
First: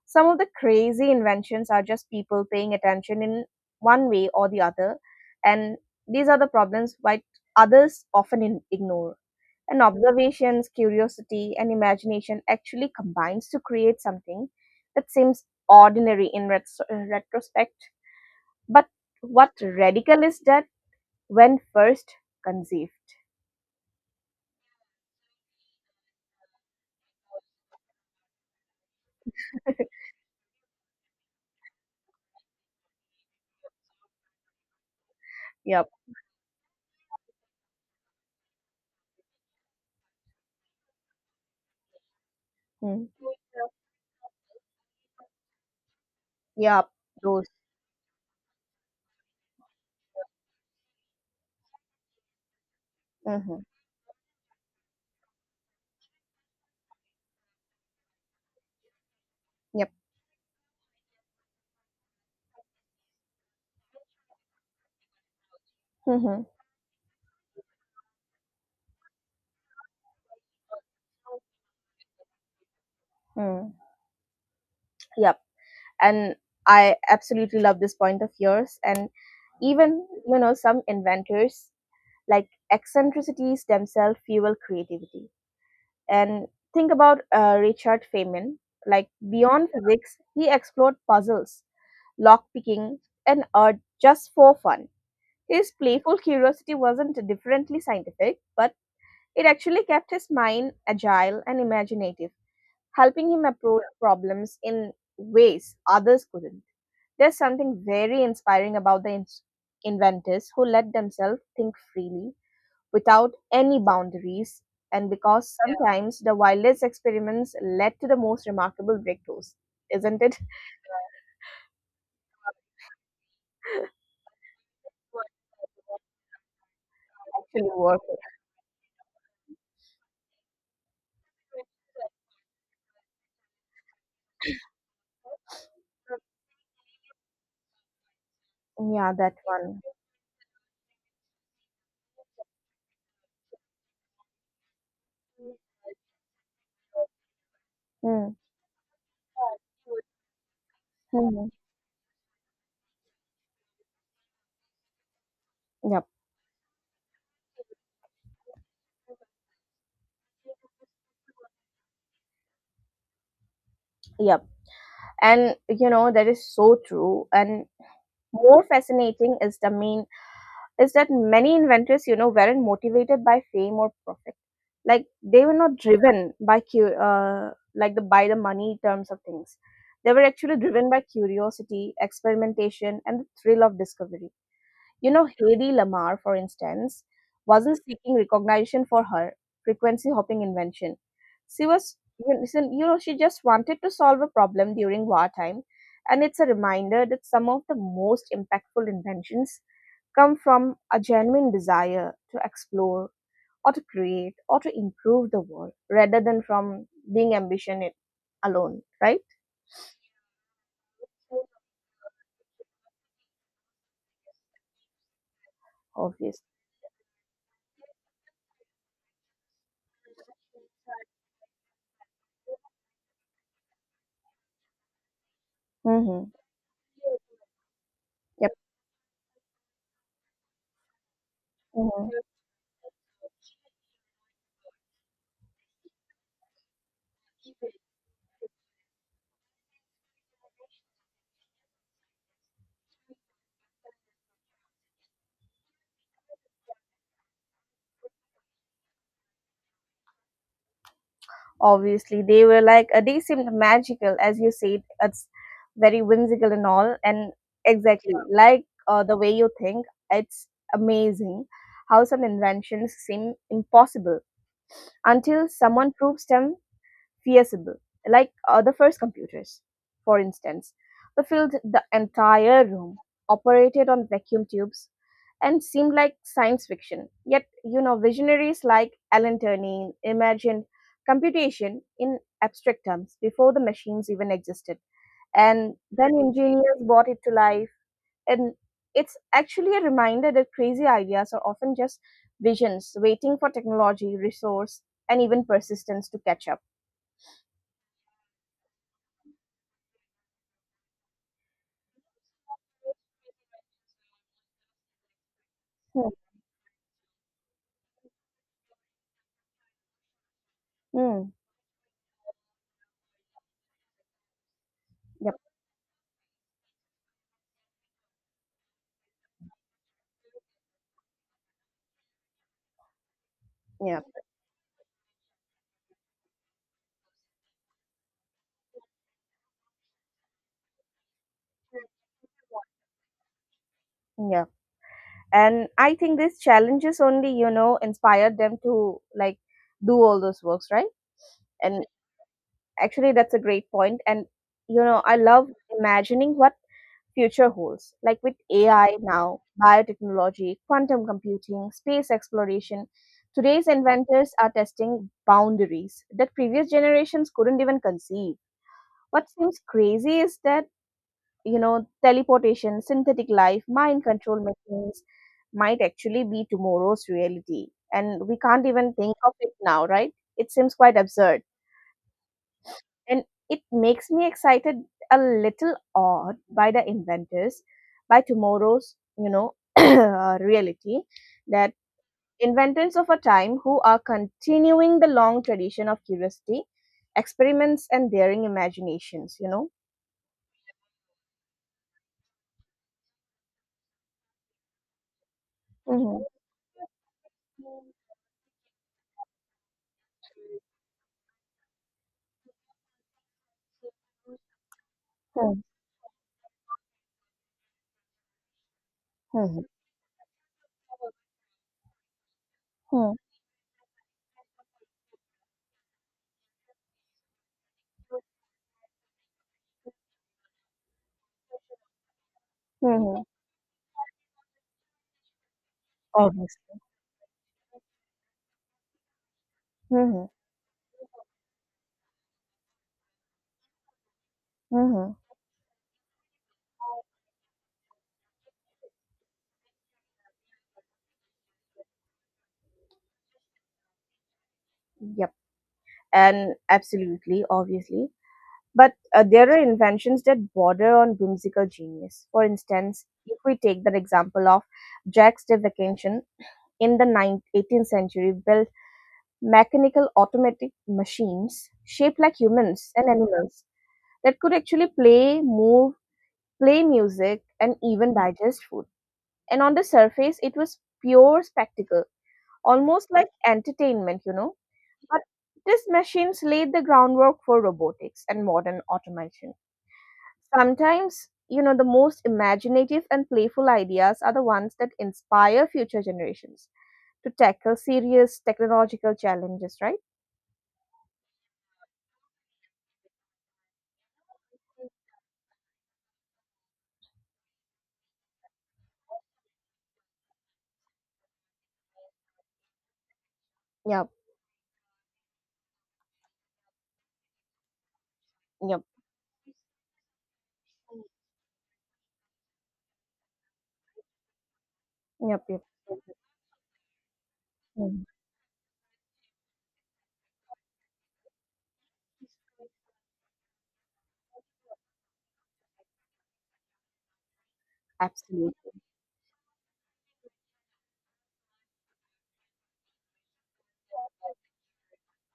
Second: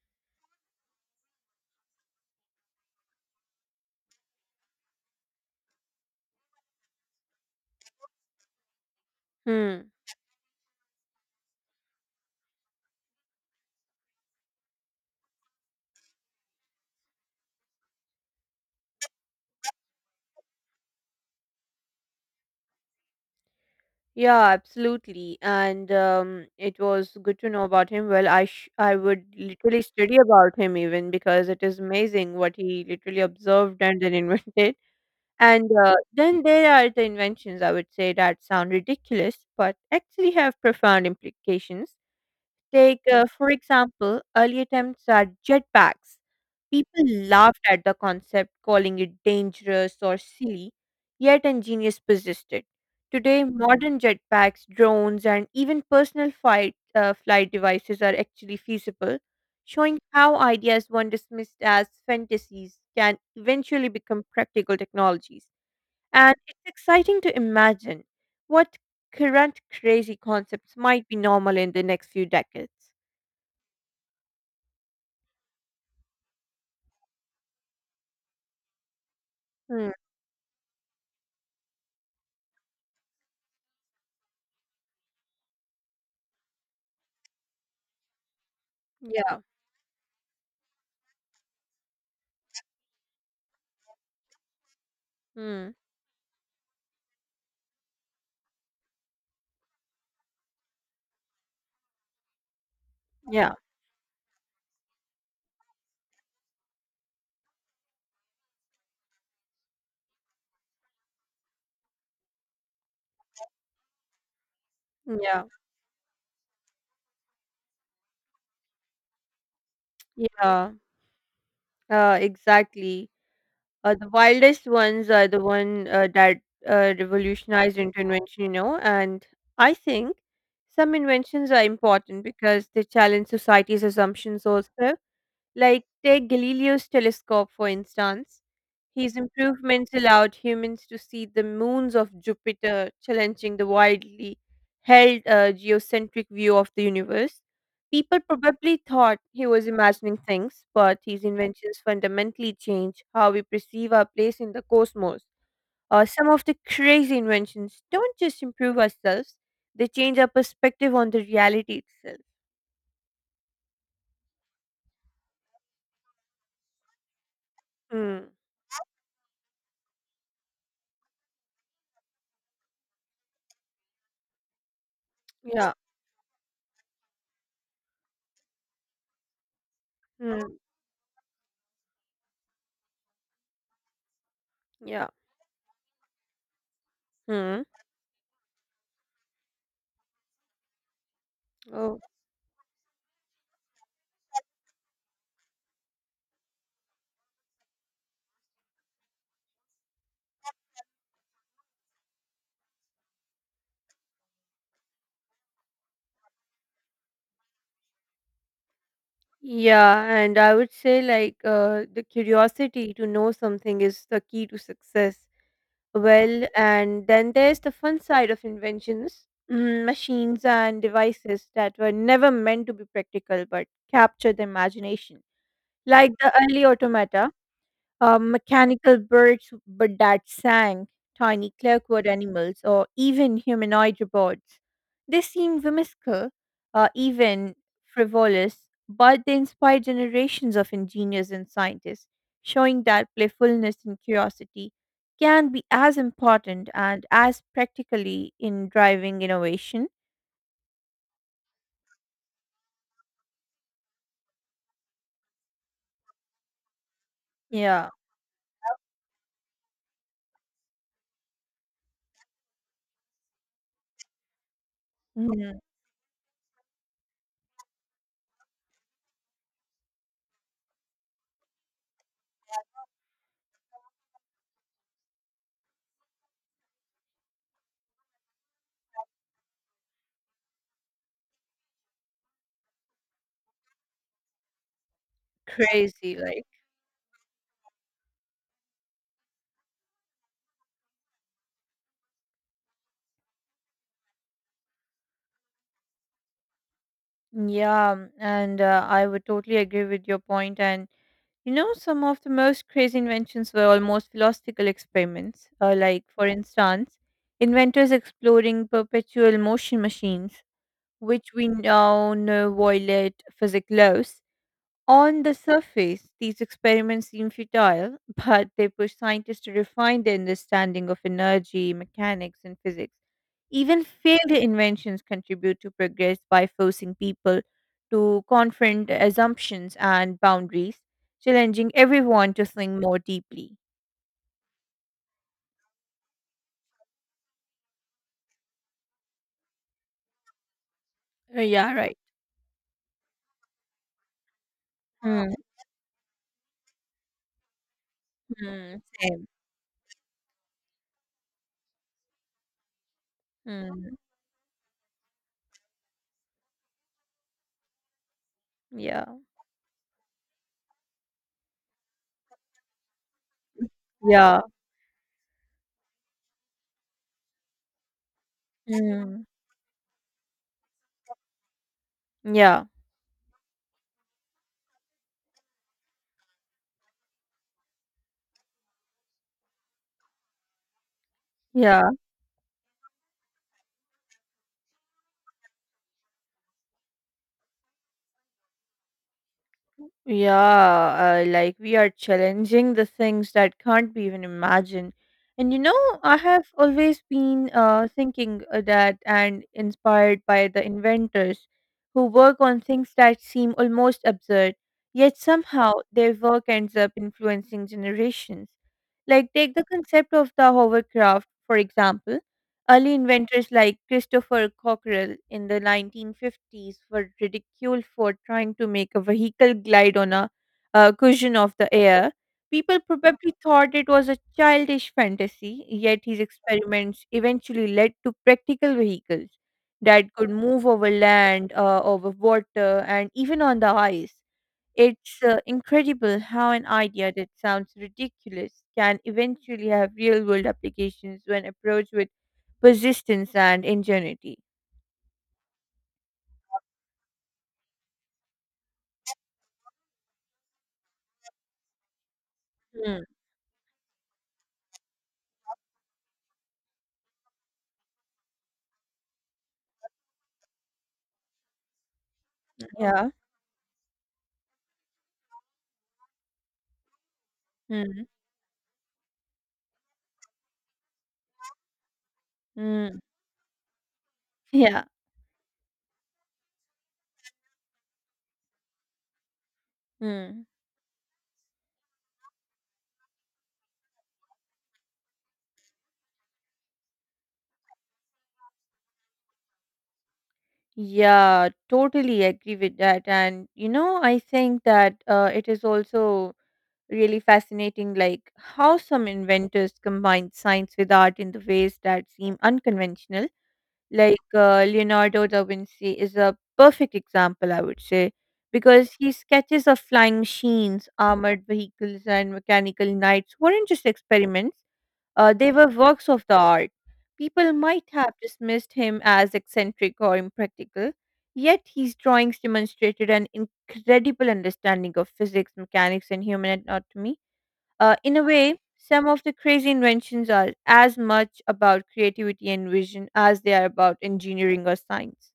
S2: Some of the crazy inventions are just people paying attention in one way or the other. And these are the problems why others often in- ignore. And
S1: Hmm.
S2: observations, curiosity, and imagination actually combines to create something that seems ordinary in retro- uh, retrospect. But what radical is that when first conceived?
S1: Yeah, absolutely. And um, it was good to know about him. Well, I sh- I would literally study about him even because it is amazing what he literally observed and then invented. And
S2: Yep.
S1: uh, then there are the inventions I would say that sound ridiculous but actually have profound implications. Take,
S2: Mm.
S1: uh, for example, early attempts at jetpacks.
S2: Yep.
S1: People
S2: Those.
S1: laughed at the concept, calling it dangerous or silly, yet engineers persisted. Today,
S2: Mm-hmm.
S1: modern jetpacks, drones, and even personal flight, uh, flight devices are actually feasible,
S2: Yep.
S1: showing how ideas once dismissed as fantasies can eventually become practical technologies. And
S2: Hmm.
S1: it's exciting to imagine what current crazy concepts might be normal in the next few decades.
S2: Mm. Yep. And I absolutely love this point of yours. And
S1: Mm,
S2: even, you know, some inventors like eccentricities themselves fuel creativity. And think about uh, Richard Feynman. Like
S1: yeah,
S2: beyond physics, he explored puzzles, lock picking, and art just for fun. His
S1: mm,
S2: playful curiosity wasn't differently scientific, but it actually kept his mind agile and imaginative, helping him
S1: yeah,
S2: approach problems in ways others couldn't. There's something very inspiring about the ins- inventors who let themselves think freely without any boundaries, and
S1: yeah,
S2: because yeah, sometimes the wildest experiments led to the most remarkable breakthroughs, isn't it?
S1: yeah, uh, exactly. Uh, the wildest ones are the one uh, that uh,
S2: Actually
S1: revolutionized
S2: worth it.
S1: intervention, you know. And I think some inventions are important because they challenge society's assumptions also. Like, take Galileo's telescope, for instance.
S2: Yeah,
S1: His
S2: that one.
S1: improvements allowed humans to see the moons of Jupiter, challenging the widely held uh, geocentric view of the universe. People
S2: Mm,
S1: probably thought he was imagining things, but his
S2: mhm.
S1: inventions fundamentally change how we perceive our place in the cosmos. Uh,
S2: Yep,
S1: some of the crazy inventions don't just improve ourselves, they change our perspective on the reality itself.
S2: yep. And you know that is so true. And
S1: Hmm.
S2: more fascinating is the main is that many inventors, you know, weren't motivated by fame or profit. Like they were
S1: Yeah.
S2: not driven by cu- uh, like the by the money terms of things. They were
S1: Hmm.
S2: actually driven by curiosity, experimentation, and the thrill of discovery.
S1: Yeah.
S2: you know Hedy Lamarr, for instance,
S1: Hmm.
S2: wasn't seeking recognition for her frequency hopping invention. She was
S1: Oh.
S2: you listen, you know she just wanted to solve a problem during wartime. And it's a reminder that some of the most impactful inventions come from a genuine desire to explore or to create or to improve the world rather than from being ambition it alone, right?
S1: Yeah, and I would say like uh, the curiosity to know something is the key to success. Well,
S2: Obviously.
S1: and then there's the fun side of inventions, mm, machines and devices that were never meant to be practical but capture the imagination, like
S2: Mm-hmm.
S1: the early automata uh,
S2: Yep.
S1: mechanical birds but that sang, tiny clockwork
S2: Hmm.
S1: animals, or even humanoid robots. They seem whimsical, uh, even frivolous, but they inspired generations of engineers and scientists, showing that playfulness and curiosity can be as important and as practically in driving innovation.
S2: Obviously, they were like uh, they seemed magical, as you said. It's very whimsical and all, and
S1: Yeah,
S2: exactly like uh, the way you think. It's amazing how some inventions seem impossible until
S1: mhm,
S2: someone proves them feasible, like uh, the first computers, for instance, that filled the entire room, operated on vacuum tubes, and seemed like science fiction. Yet, you know, visionaries like Alan Turing imagined computation in abstract terms before the machines even existed. And then
S1: crazy, like.
S2: engineers brought it to life. And it's actually a reminder that crazy ideas are often just visions waiting for technology, resource, and even persistence to catch up.
S1: Yeah, and uh, I would totally agree with your point. And you know, some of the most crazy inventions were almost philosophical experiments, uh, like,
S2: Hmm.
S1: for instance, inventors exploring perpetual motion machines,
S2: Hmm.
S1: which we now know violate physics laws. On the
S2: Yep.
S1: surface, these experiments seem futile, but they push scientists to refine their understanding of energy, mechanics, and physics. Even
S2: Yeah,
S1: failed inventions contribute to progress by forcing people to confront assumptions and boundaries, challenging everyone to think more deeply.
S2: yeah, and I think these challenges only you know inspired them to like do all those works, right?
S1: Uh, yeah,
S2: And
S1: right.
S2: actually that's a great point point. And you know I
S1: Mm,
S2: love imagining what future holds like with
S1: mm,
S2: AI
S1: same.
S2: now, biotechnology, quantum computing, space exploration. Today's
S1: Mm,
S2: inventors are testing boundaries that previous generations couldn't even conceive.
S1: yeah.
S2: What seems crazy is that you know, teleportation, synthetic life, mind
S1: Yeah.
S2: control machines might actually be tomorrow's reality. And we can't even think
S1: Mm,
S2: of it now, right? It seems quite absurd.
S1: yeah.
S2: And it makes me excited, a little awed by the inventors, by tomorrow's, you know, uh, reality, that
S1: Yeah.
S2: inventors of a time who are continuing the long tradition of curiosity, experiments, and daring imaginations, you know?
S1: Yeah, uh, like we are challenging the things that can't be even imagined. And you know, I
S2: Mm-hmm.
S1: have always been uh, thinking uh, that and inspired by the inventors who work on things that seem almost absurd, yet
S2: Hmm.
S1: somehow their work ends up influencing generations. Like, take the
S2: Hmm.
S1: concept of the hovercraft, for example. Early
S2: Hmm.
S1: inventors like Christopher Cockerell in the nineteen fifties were ridiculed for trying to make a vehicle glide on a uh, cushion of the air. People
S2: Hmm.
S1: probably thought it was a childish fantasy, yet his
S2: Obviously.
S1: experiments eventually led to practical vehicles that
S2: Mhm,
S1: could move over land, uh, over water, and even on the ice.
S2: mhm.
S1: It's uh, incredible how an idea that sounds ridiculous can eventually have real world applications when approached with persistence and ingenuity.
S2: Yep. And absolutely, obviously. But uh, there are inventions that border on whimsical genius. For
S1: Mm.
S2: instance, if we take the example of Jacques de Vacation in the ninth, eighteenth century, built mechanical automatic machines shaped like humans
S1: Yeah.
S2: and animals that could actually play, move, play music, and
S1: Mm.
S2: even digest food. And on the surface, it was pure spectacle,
S1: Mm.
S2: almost like entertainment, you know.
S1: Yeah.
S2: But these machines laid the groundwork for robotics and modern automation.
S1: Mm.
S2: Sometimes, you know, the most imaginative and playful ideas are the ones that inspire future generations to tackle serious technological challenges, right?
S1: Yeah, totally agree with that. And, you know, I think that uh, it is also really fascinating, like how some inventors combined science with art in the ways that seem unconventional.
S2: Yep,
S1: Like uh, Leonardo da Vinci is a perfect example, I would say,
S2: yep,
S1: because his sketches of flying machines, armored vehicles, and mechanical knights weren't just experiments. Uh,
S2: yep,
S1: they
S2: yep.
S1: were works of the art. People might
S2: Mhm.
S1: have dismissed him as eccentric or impractical, yet his drawings demonstrated an incredible understanding of physics, mechanics, and human anatomy. Uh, in a way,
S2: Absolutely.
S1: some of the crazy inventions are as much about creativity and vision as they are about engineering or science.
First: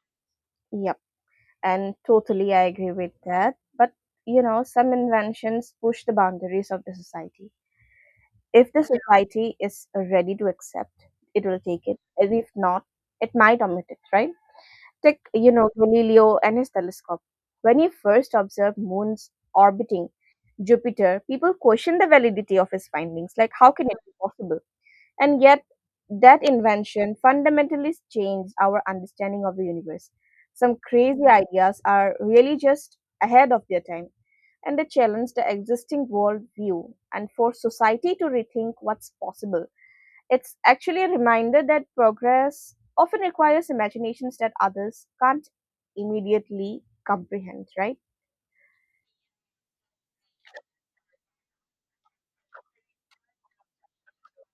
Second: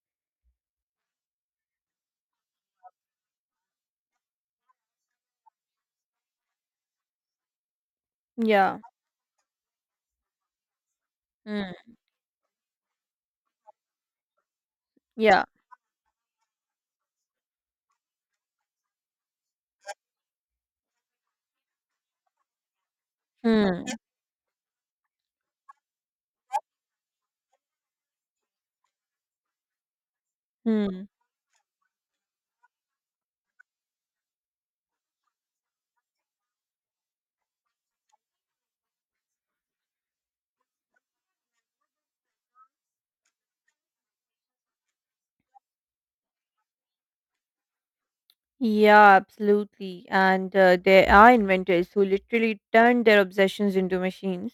S2: Yep. And totally I agree with that. But, you know, some inventions push the boundaries of the society. If
S1: Yeah.
S2: the society is ready to accept, it will take
S1: Mm.
S2: it. And if not, it might omit it, right? Take,
S1: Yeah.
S2: you know, Galileo and his telescope. When he first observed moons orbiting Jupiter, people questioned the validity of his findings. Like, how
S1: Hmm.
S2: can it be possible? And yet, that invention fundamentally changed our understanding of the universe. Some
S1: Hmm.
S2: crazy ideas are really just ahead of their time, and they challenge the existing worldview and force society to rethink what's possible. It's actually a reminder that progress often requires imaginations that others can't immediately comprehend, right?
S1: Yeah, absolutely. And uh, there are inventors who literally turned their obsessions into machines.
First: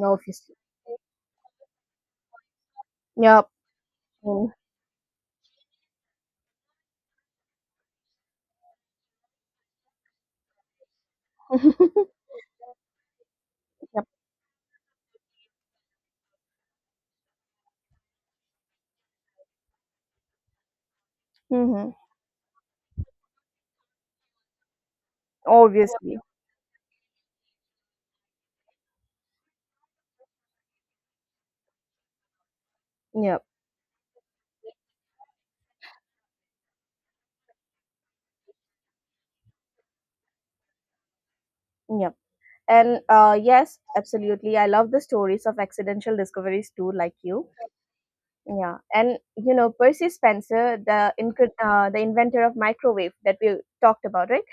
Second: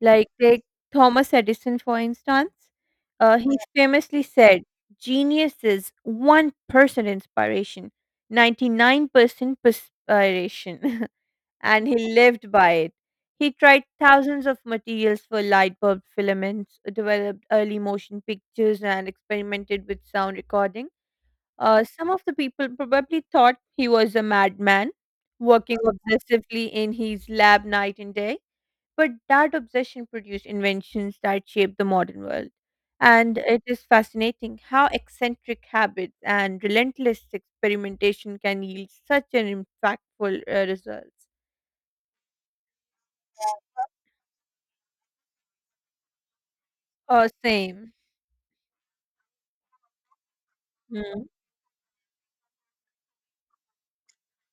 S1: Like, take Thomas Edison, for instance. Uh, he
S2: Yep.
S1: Yeah. famously
S2: Mm.
S1: said, Genius is one percent inspiration, ninety-nine percent perspiration. And he lived by it. He tried
S2: Yep.
S1: thousands of materials for light bulb filaments, developed early motion pictures, and experimented with sound recording. Uh,
S2: Hmm.
S1: some of the people probably thought he was a madman, working
S2: Obviously.
S1: obsessively in his lab night and day. But that obsession produced inventions that shaped the modern world. And
S2: Yep.
S1: it is fascinating how eccentric habits and relentless experimentation can yield such an impactful uh, results.
S2: Yep. And uh, yes, absolutely. I love the stories of accidental discoveries too, like
S1: Oh,
S2: you.
S1: same.
S2: Yeah, and you know Percy Spencer, the
S1: Mm.
S2: incre- uh, the inventor of microwave that we talked about, right?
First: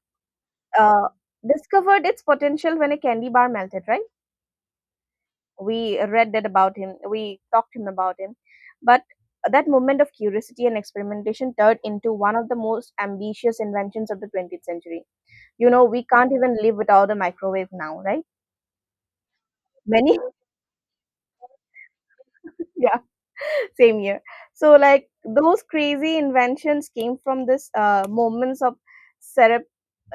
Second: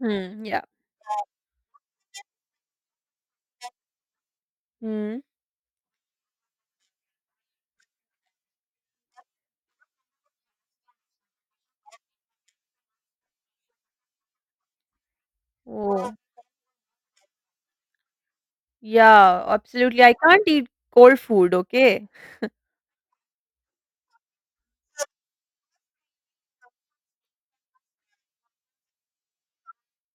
S1: Mm, yeah.
S2: Uh, Discovered its potential when a candy bar melted, right?
S1: Mm.
S2: We read that about him, we talked to him about him, but that movement of curiosity and experimentation turned into one of the most ambitious inventions of the twentieth century. You know we
S1: Oh,
S2: can't even live without a microwave now, right?
S1: yeah, absolutely. I
S2: Many
S1: can't eat cold food, okay?
S2: yeah, same year. So like those crazy inventions came from this uh, moments of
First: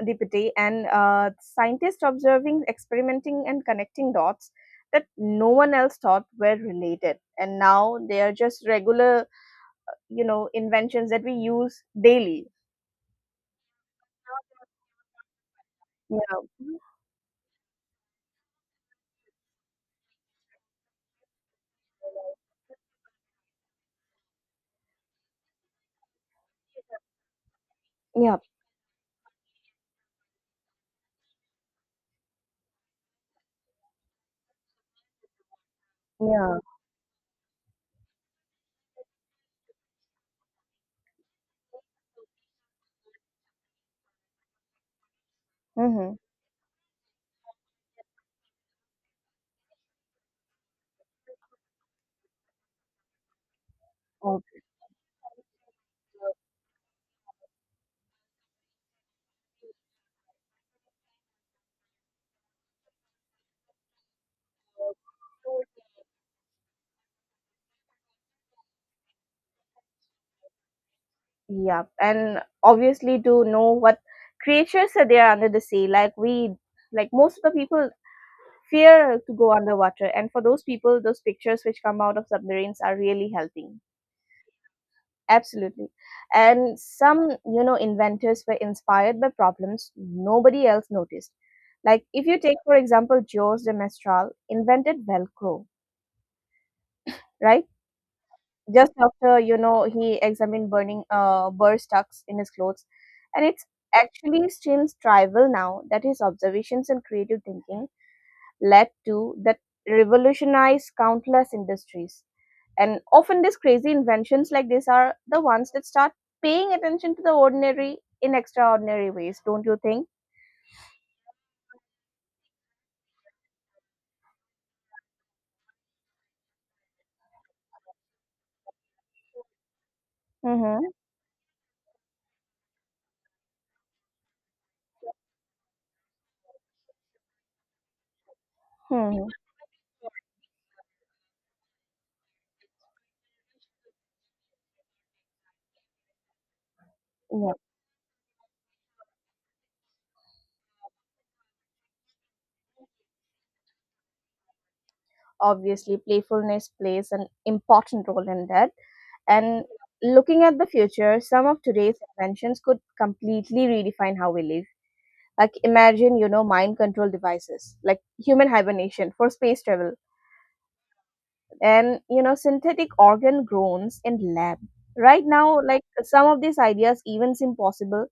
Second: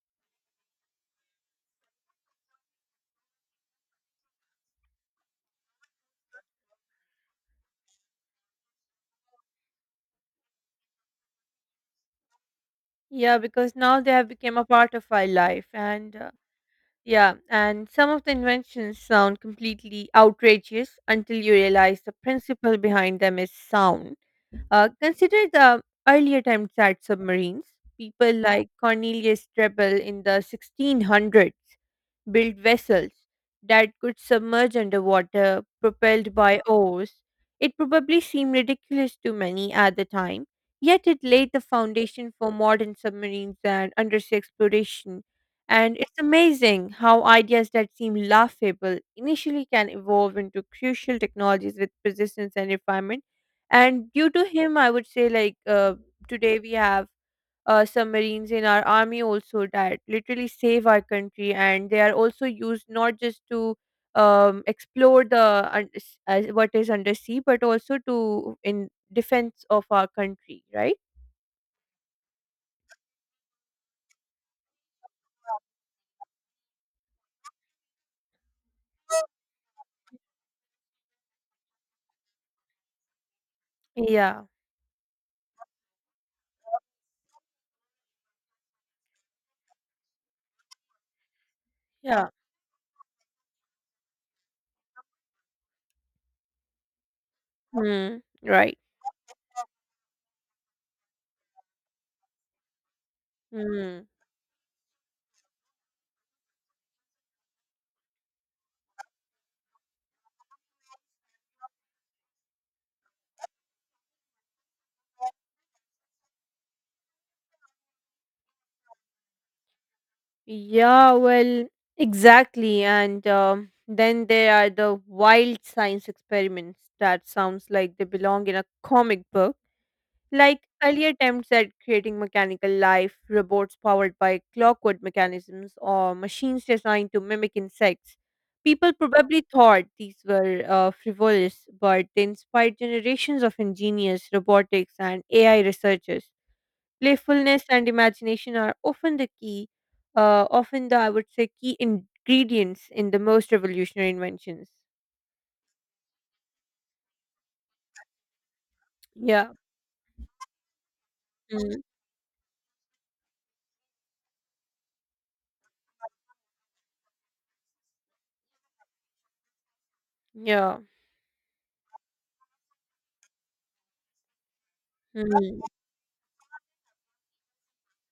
S2: serendipity and uh, scientists observing, experimenting, and connecting dots that no one else thought were related, and now they are just regular, you know, inventions that we use daily.
S1: Yeah, because now they have become a part of our life and
S2: Yeah.
S1: uh, yeah. And some of the inventions sound completely outrageous until you realize the principle behind them is sound. Uh, consider the early attempts at submarines. People
S2: Yeah.
S1: like Cornelius Drebbel in the sixteen hundreds built vessels that could submerge underwater, propelled
S2: Yeah.
S1: by oars. It probably seemed ridiculous to many at the time, yet it laid the foundation for modern submarines and undersea exploration. And
S2: Mm-hmm.
S1: it's amazing how ideas that seem laughable initially can evolve into crucial technologies with persistence and refinement. And due
S2: Oh,
S1: to him, I would say, like, uh, today we have uh, submarines in our army also that literally save our country, and they are also used not just to um, explore the un- s- as what is undersea, but also to in defense of our country, right?
S2: yep. And obviously to know what creatures are there under the sea. Like we like most of the people fear to go underwater. And for those people, those pictures which come out of submarines are really helping.
S1: Yeah,
S2: Absolutely. And some, you know, inventors were inspired by problems nobody else noticed. Like if
S1: yeah.
S2: you take, for example, Georges de Mestral invented Velcro, right?
S1: Hmm. Right.
S2: Just after you know he examined burning uh, burr tucks in his clothes. And it's
S1: Hmm.
S2: actually seems trivial now that his observations and creative thinking led to that revolutionized countless industries. And often these crazy inventions like this are the ones that start paying attention to the ordinary in extraordinary ways, don't you think?
S1: Yeah, well, exactly. And um, then there are the wild science experiments that sounds like they belong in a comic book. Like
S2: Mm-hmm.
S1: early attempts at creating mechanical life, robots powered by clockwork mechanisms or machines designed to mimic insects, people
S2: Hmm.
S1: probably thought these were uh, frivolous, but they inspired generations of ingenious robotics and A I researchers.
S2: Yeah.
S1: Playfulness and imagination are often the key, uh, often the, I would say, key ingredients in the most revolutionary inventions.
S2: Obviously playfulness plays an important role in that.
S1: Yeah.
S2: And looking at the future, some of
S1: Mm.
S2: today's inventions could completely redefine how we live. Like imagine, you know, mind control devices, like human hibernation for space travel,
S1: Yeah.
S2: and you know, synthetic organ groans in lab. Right
S1: Mm.
S2: now, like some of these ideas even seem possible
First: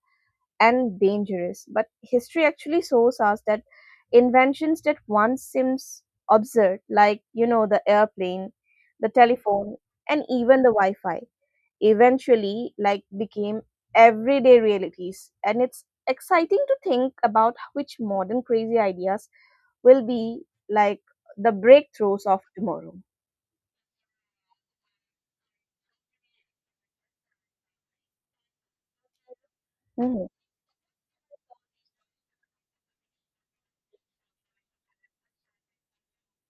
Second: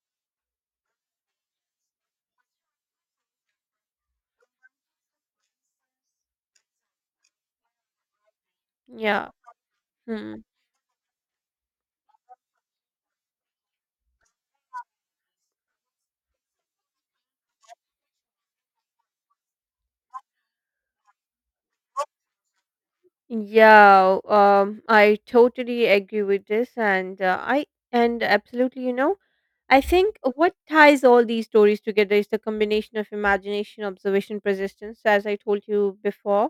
S2: and dangerous, but history actually shows us that inventions that once seems absurd, like you know, the airplane, the
S1: Yeah.
S2: telephone, and
S1: Mm.
S2: even the Wi-Fi eventually like became everyday realities. And it's exciting to think about which modern crazy ideas will be like the breakthroughs of tomorrow.
S1: Yeah, um, I totally agree with this, and uh, I and absolutely, you know, I think
S2: Hmm.
S1: what ties all these stories together is the combination of imagination, observation, persistence, as I told you before,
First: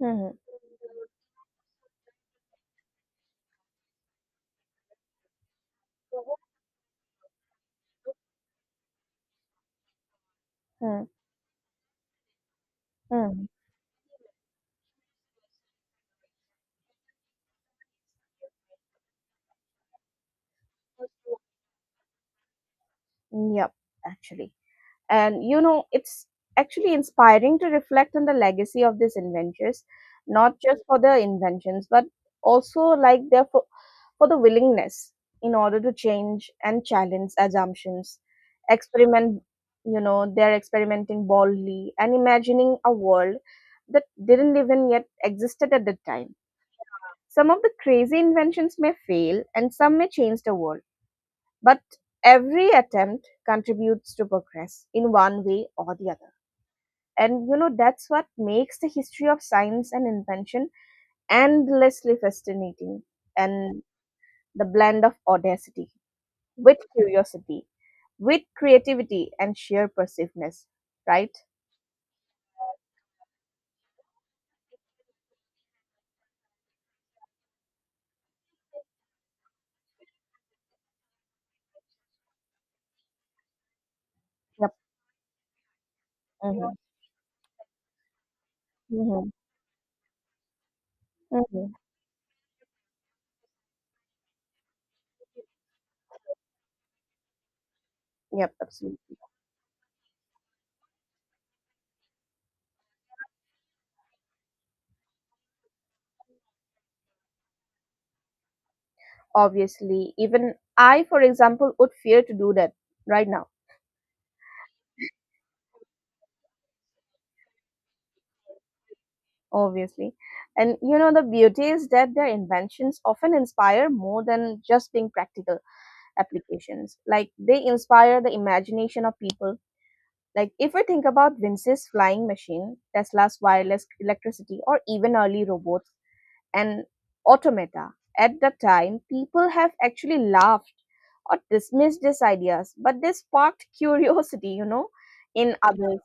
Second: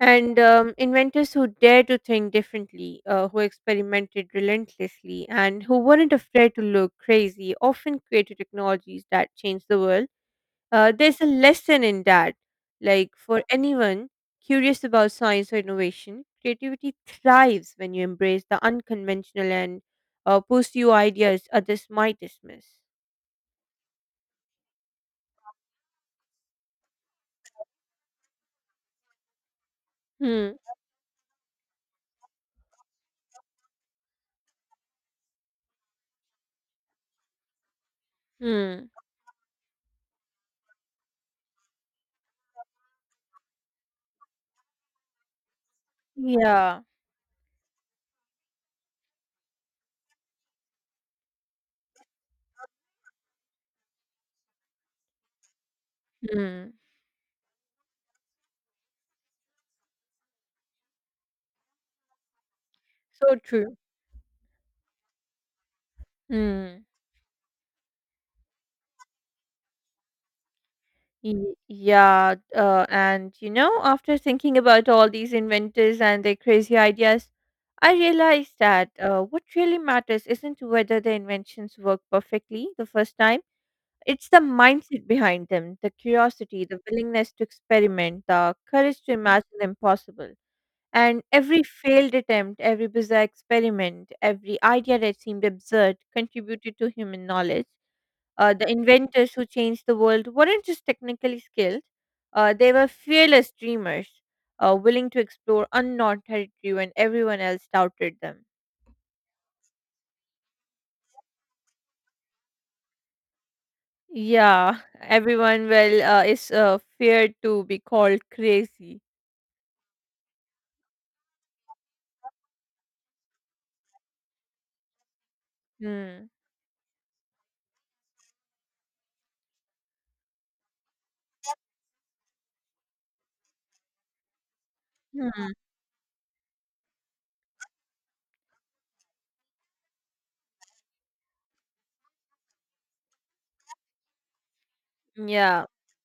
S1: and
S2: Hmm.
S1: um, inventors who dared to think differently, uh, who experimented relentlessly, and who weren't afraid to look crazy, often created technologies that changed the world. uh,
S2: Hmm.
S1: there's a lesson in that. Like for
S2: Hmm.
S1: anyone curious about science or innovation, creativity thrives when you embrace the unconventional and uh, pursue ideas others might dismiss.
S2: Yep. Actually, and you know it's actually inspiring to reflect on the legacy of these inventors,
S1: Hmm.
S2: not just for their inventions but also like their, for the willingness in order to change and challenge assumptions,
S1: Hmm.
S2: experiment. You know they're experimenting boldly and imagining a world that didn't even yet existed at the time.
S1: Yeah,
S2: Some of the crazy inventions may fail and some may change the world, but every attempt contributes to progress in one way or the other.
S1: hmm,
S2: And you know that's what makes the history of science and invention endlessly fascinating.
S1: so true.
S2: And the blend of audacity with
S1: Hmm.
S2: curiosity, with creativity, and sheer persiveness, right?
S1: Y- Yeah, uh, and you know, after thinking about all these inventors and their crazy ideas, I realized that uh, what really matters isn't whether the inventions work perfectly the first time. It's the
S2: Yep.
S1: mindset behind them, the curiosity, the willingness to experiment, the courage to
S2: Hmm.
S1: imagine the impossible. And
S2: Hmm.
S1: every
S2: Hmm.
S1: failed attempt, every bizarre experiment, every idea that seemed absurd contributed to human knowledge. Uh,
S2: Yep,
S1: the
S2: absolutely.
S1: inventors who changed the world weren't just technically skilled, uh, they were fearless dreamers, uh, willing to explore unknown territory when everyone else doubted them.
S2: Obviously, even I, for example, would fear to do that right now,
S1: Yeah, everyone well uh, is uh, feared to be called crazy.
S2: obviously. And you know, the beauty is that their inventions often inspire more than just being practical
S1: Hmm.
S2: applications. Like they inspire the imagination of people. Like if we think about Vince's flying machine, Tesla's wireless electricity, or even early
S1: Hmm,
S2: robots and automata. At the time, people have actually laughed or dismissed these ideas, but they sparked curiosity, you know, in
S1: yeah.
S2: others,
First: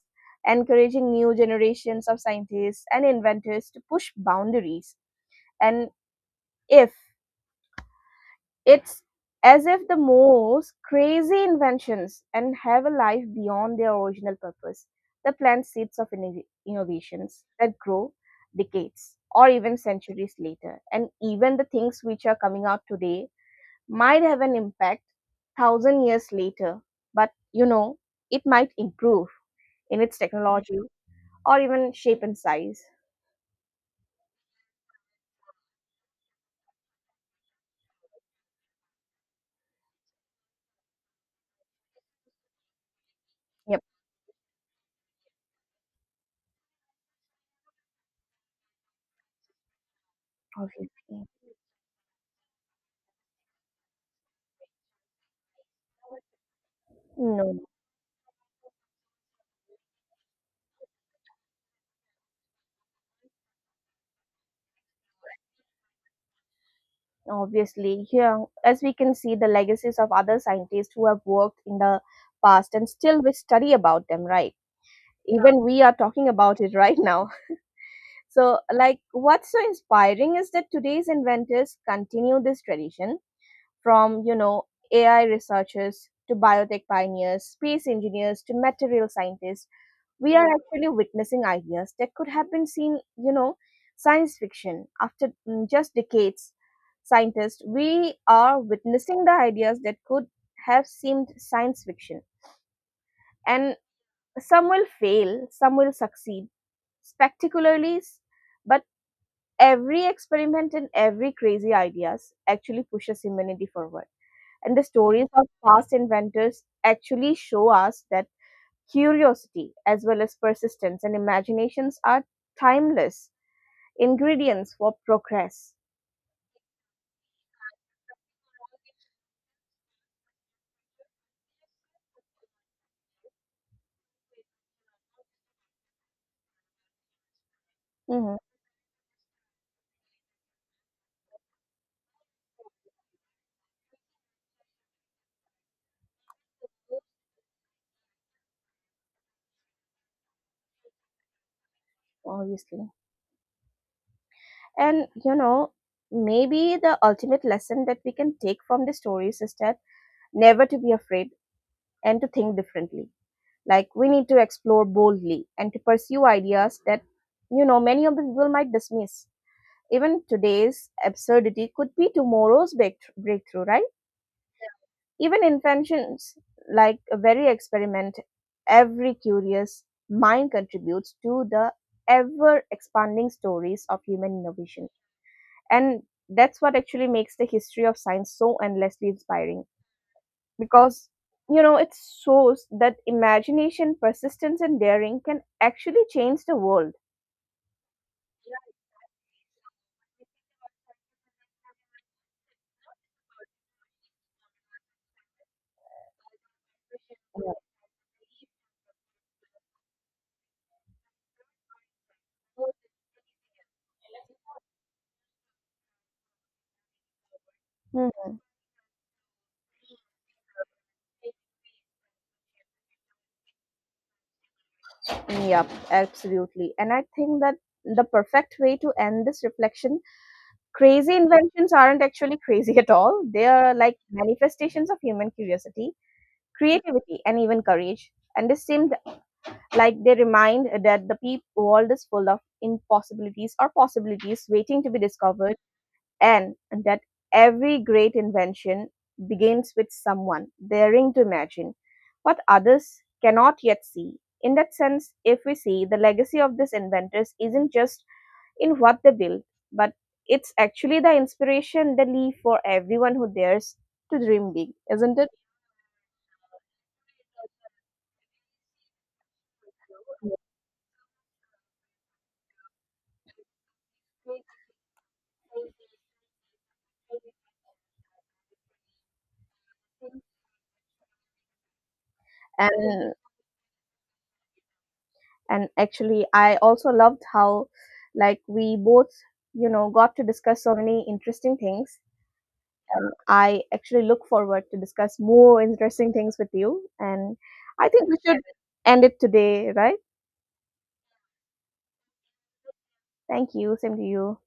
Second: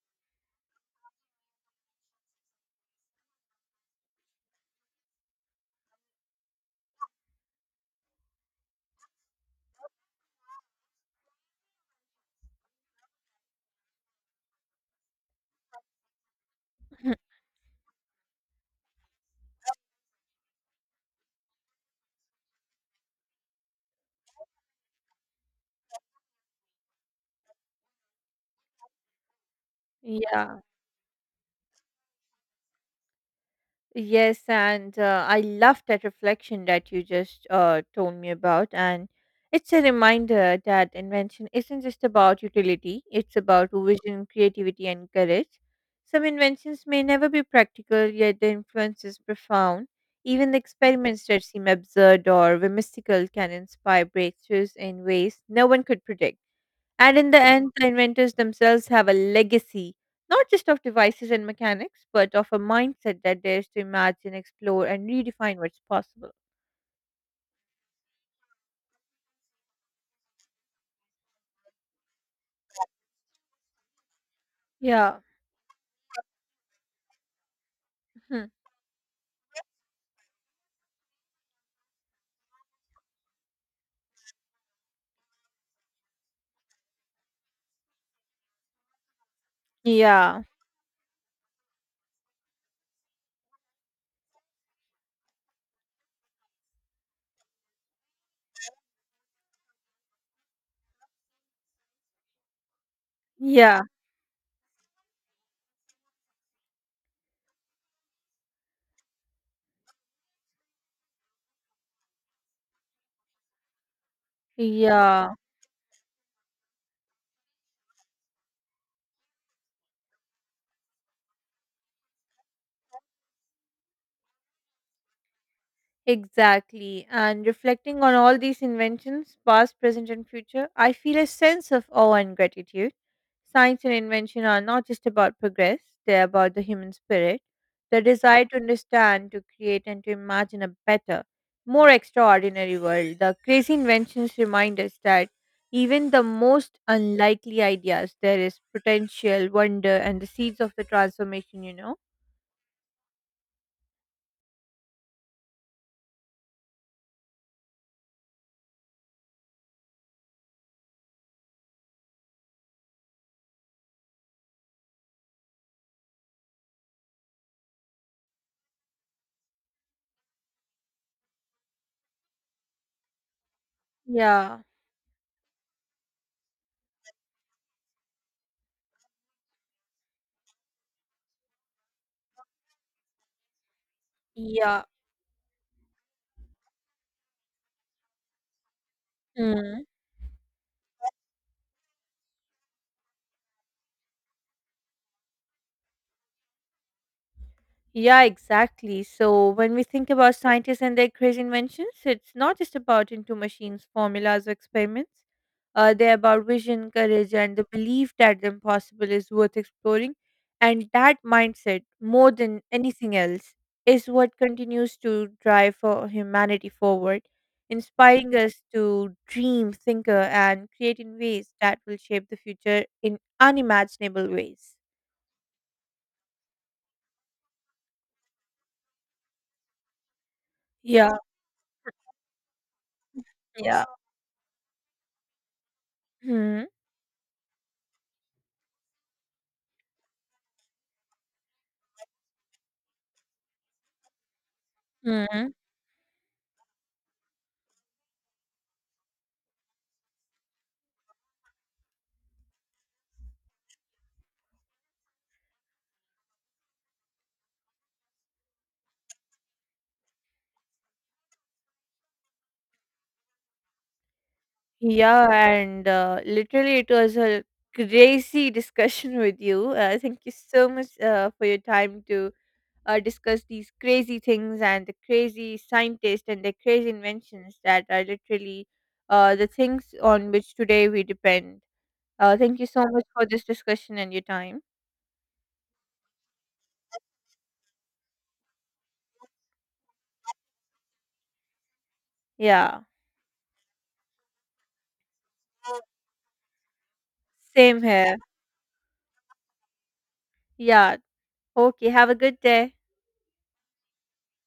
S2: encouraging new generations of scientists and inventors to push boundaries. And if it's as if the most crazy inventions and have a life beyond their original purpose. The plant seeds of innov-
S1: Hmm,
S2: innovations that grow decades or even centuries later, and even the things which are coming out today might have an impact thousand years later. But you know, it might improve in its
S1: yeah.
S2: technology or even shape and size.
S1: Yes, and uh, I love that reflection that you just uh, told me about. And it's a reminder that invention isn't just about utility, it's about
S2: Yep.
S1: vision, creativity, and courage. Some inventions may never be practical, yet their influence is profound. Even the experiments
S2: Obviously.
S1: that seem absurd or whimsical can inspire breakthroughs in ways no one could predict. And in the
S2: No.
S1: end, the inventors themselves have a legacy, not just of devices and mechanics, but of a mindset that dares to imagine, explore, and redefine what's possible.
S2: Obviously, here, as we can see, the legacies of other scientists who have worked in the past and still we study about them, right?
S1: Yeah.
S2: Even we are talking about it right now.
S1: Hmm.
S2: So, like, what's so inspiring is that today's inventors continue this tradition from, you know, A I researchers to biotech pioneers, space engineers to material scientists, we
S1: Yeah.
S2: are actually witnessing ideas that could have been seen, you know, science fiction. After mm, just decades, scientists, we are witnessing the ideas that could have seemed science fiction. And
S1: Yeah.
S2: some will fail, some will succeed spectacularly, s- but every experiment and every crazy ideas actually pushes humanity forward. And the stories
S1: Yeah.
S2: of past inventors actually show us that curiosity, as well as persistence and imaginations, are timeless ingredients for progress.
S1: Exactly. And reflecting on all these inventions, past, present, and future, I feel a sense of awe and gratitude. Science and invention are not just about progress, they're about the human spirit, the
S2: Mhm.
S1: desire to understand, to create, and to imagine a better, more extraordinary world. The crazy inventions remind us that even the most unlikely ideas, there is potential, wonder, and the seeds of the transformation, you know?
S2: Obviously. And, you know, maybe the ultimate lesson that we can take from the stories is that never to be afraid and to think differently. Like, we need to explore boldly and to pursue ideas that, you know, many of the people might dismiss. Even today's absurdity could be tomorrow's break- breakthrough, right?
S1: Yeah.
S2: Even inventions like a very experiment, every curious mind contributes to the ever expanding stories of human
S1: Yeah.
S2: innovation. And that's what actually makes the history of science so endlessly inspiring
S1: Hmm.
S2: because you know it shows that imagination, persistence, and daring can actually change the world.
S1: Yeah, exactly. So when we think about scientists and their crazy inventions, it's not just about into machines, formulas, or experiments. Uh, they're about vision, courage,
S2: Yeah.
S1: and the belief that the impossible is worth exploring. And that mindset, more than anything else, is what continues to drive for humanity forward,
S2: Mm.
S1: inspiring us to dream, thinker, and create in ways that will shape the future in unimaginable ways.
S2: Yep, absolutely. And I think that the perfect way to end this reflection.
S1: Yeah,
S2: Crazy inventions aren't actually crazy at all. They are
S1: yeah.
S2: like manifestations of human curiosity,
S1: Hmm.
S2: creativity, and even courage. And they seem like they remind that the peop world is full of impossibilities or possibilities waiting to be discovered, and that every great invention begins with someone daring to imagine what others cannot yet see. In that sense, if we see the legacy of these inventors isn't just in what they build, but it's actually the inspiration they leave for everyone who dares to dream big, isn't
S1: Yeah,
S2: it?
S1: and uh, literally, it was a crazy discussion with you. Uh, thank you so much uh, for your time to uh, discuss these crazy things and the crazy scientists and the crazy inventions that are literally uh, the things on which today we depend. Uh, thank you so much
S2: And
S1: for this discussion and your time.
S2: and actually, I also loved how, like, we both, you know, got to discuss so many interesting things.
S1: Yeah,
S2: Um, I actually look forward to discuss more interesting things with you, and
S1: same
S2: I think
S1: here.
S2: we should end it today, right?
S1: Yeah, okay, have a good day.
S2: Thank you. Same to you.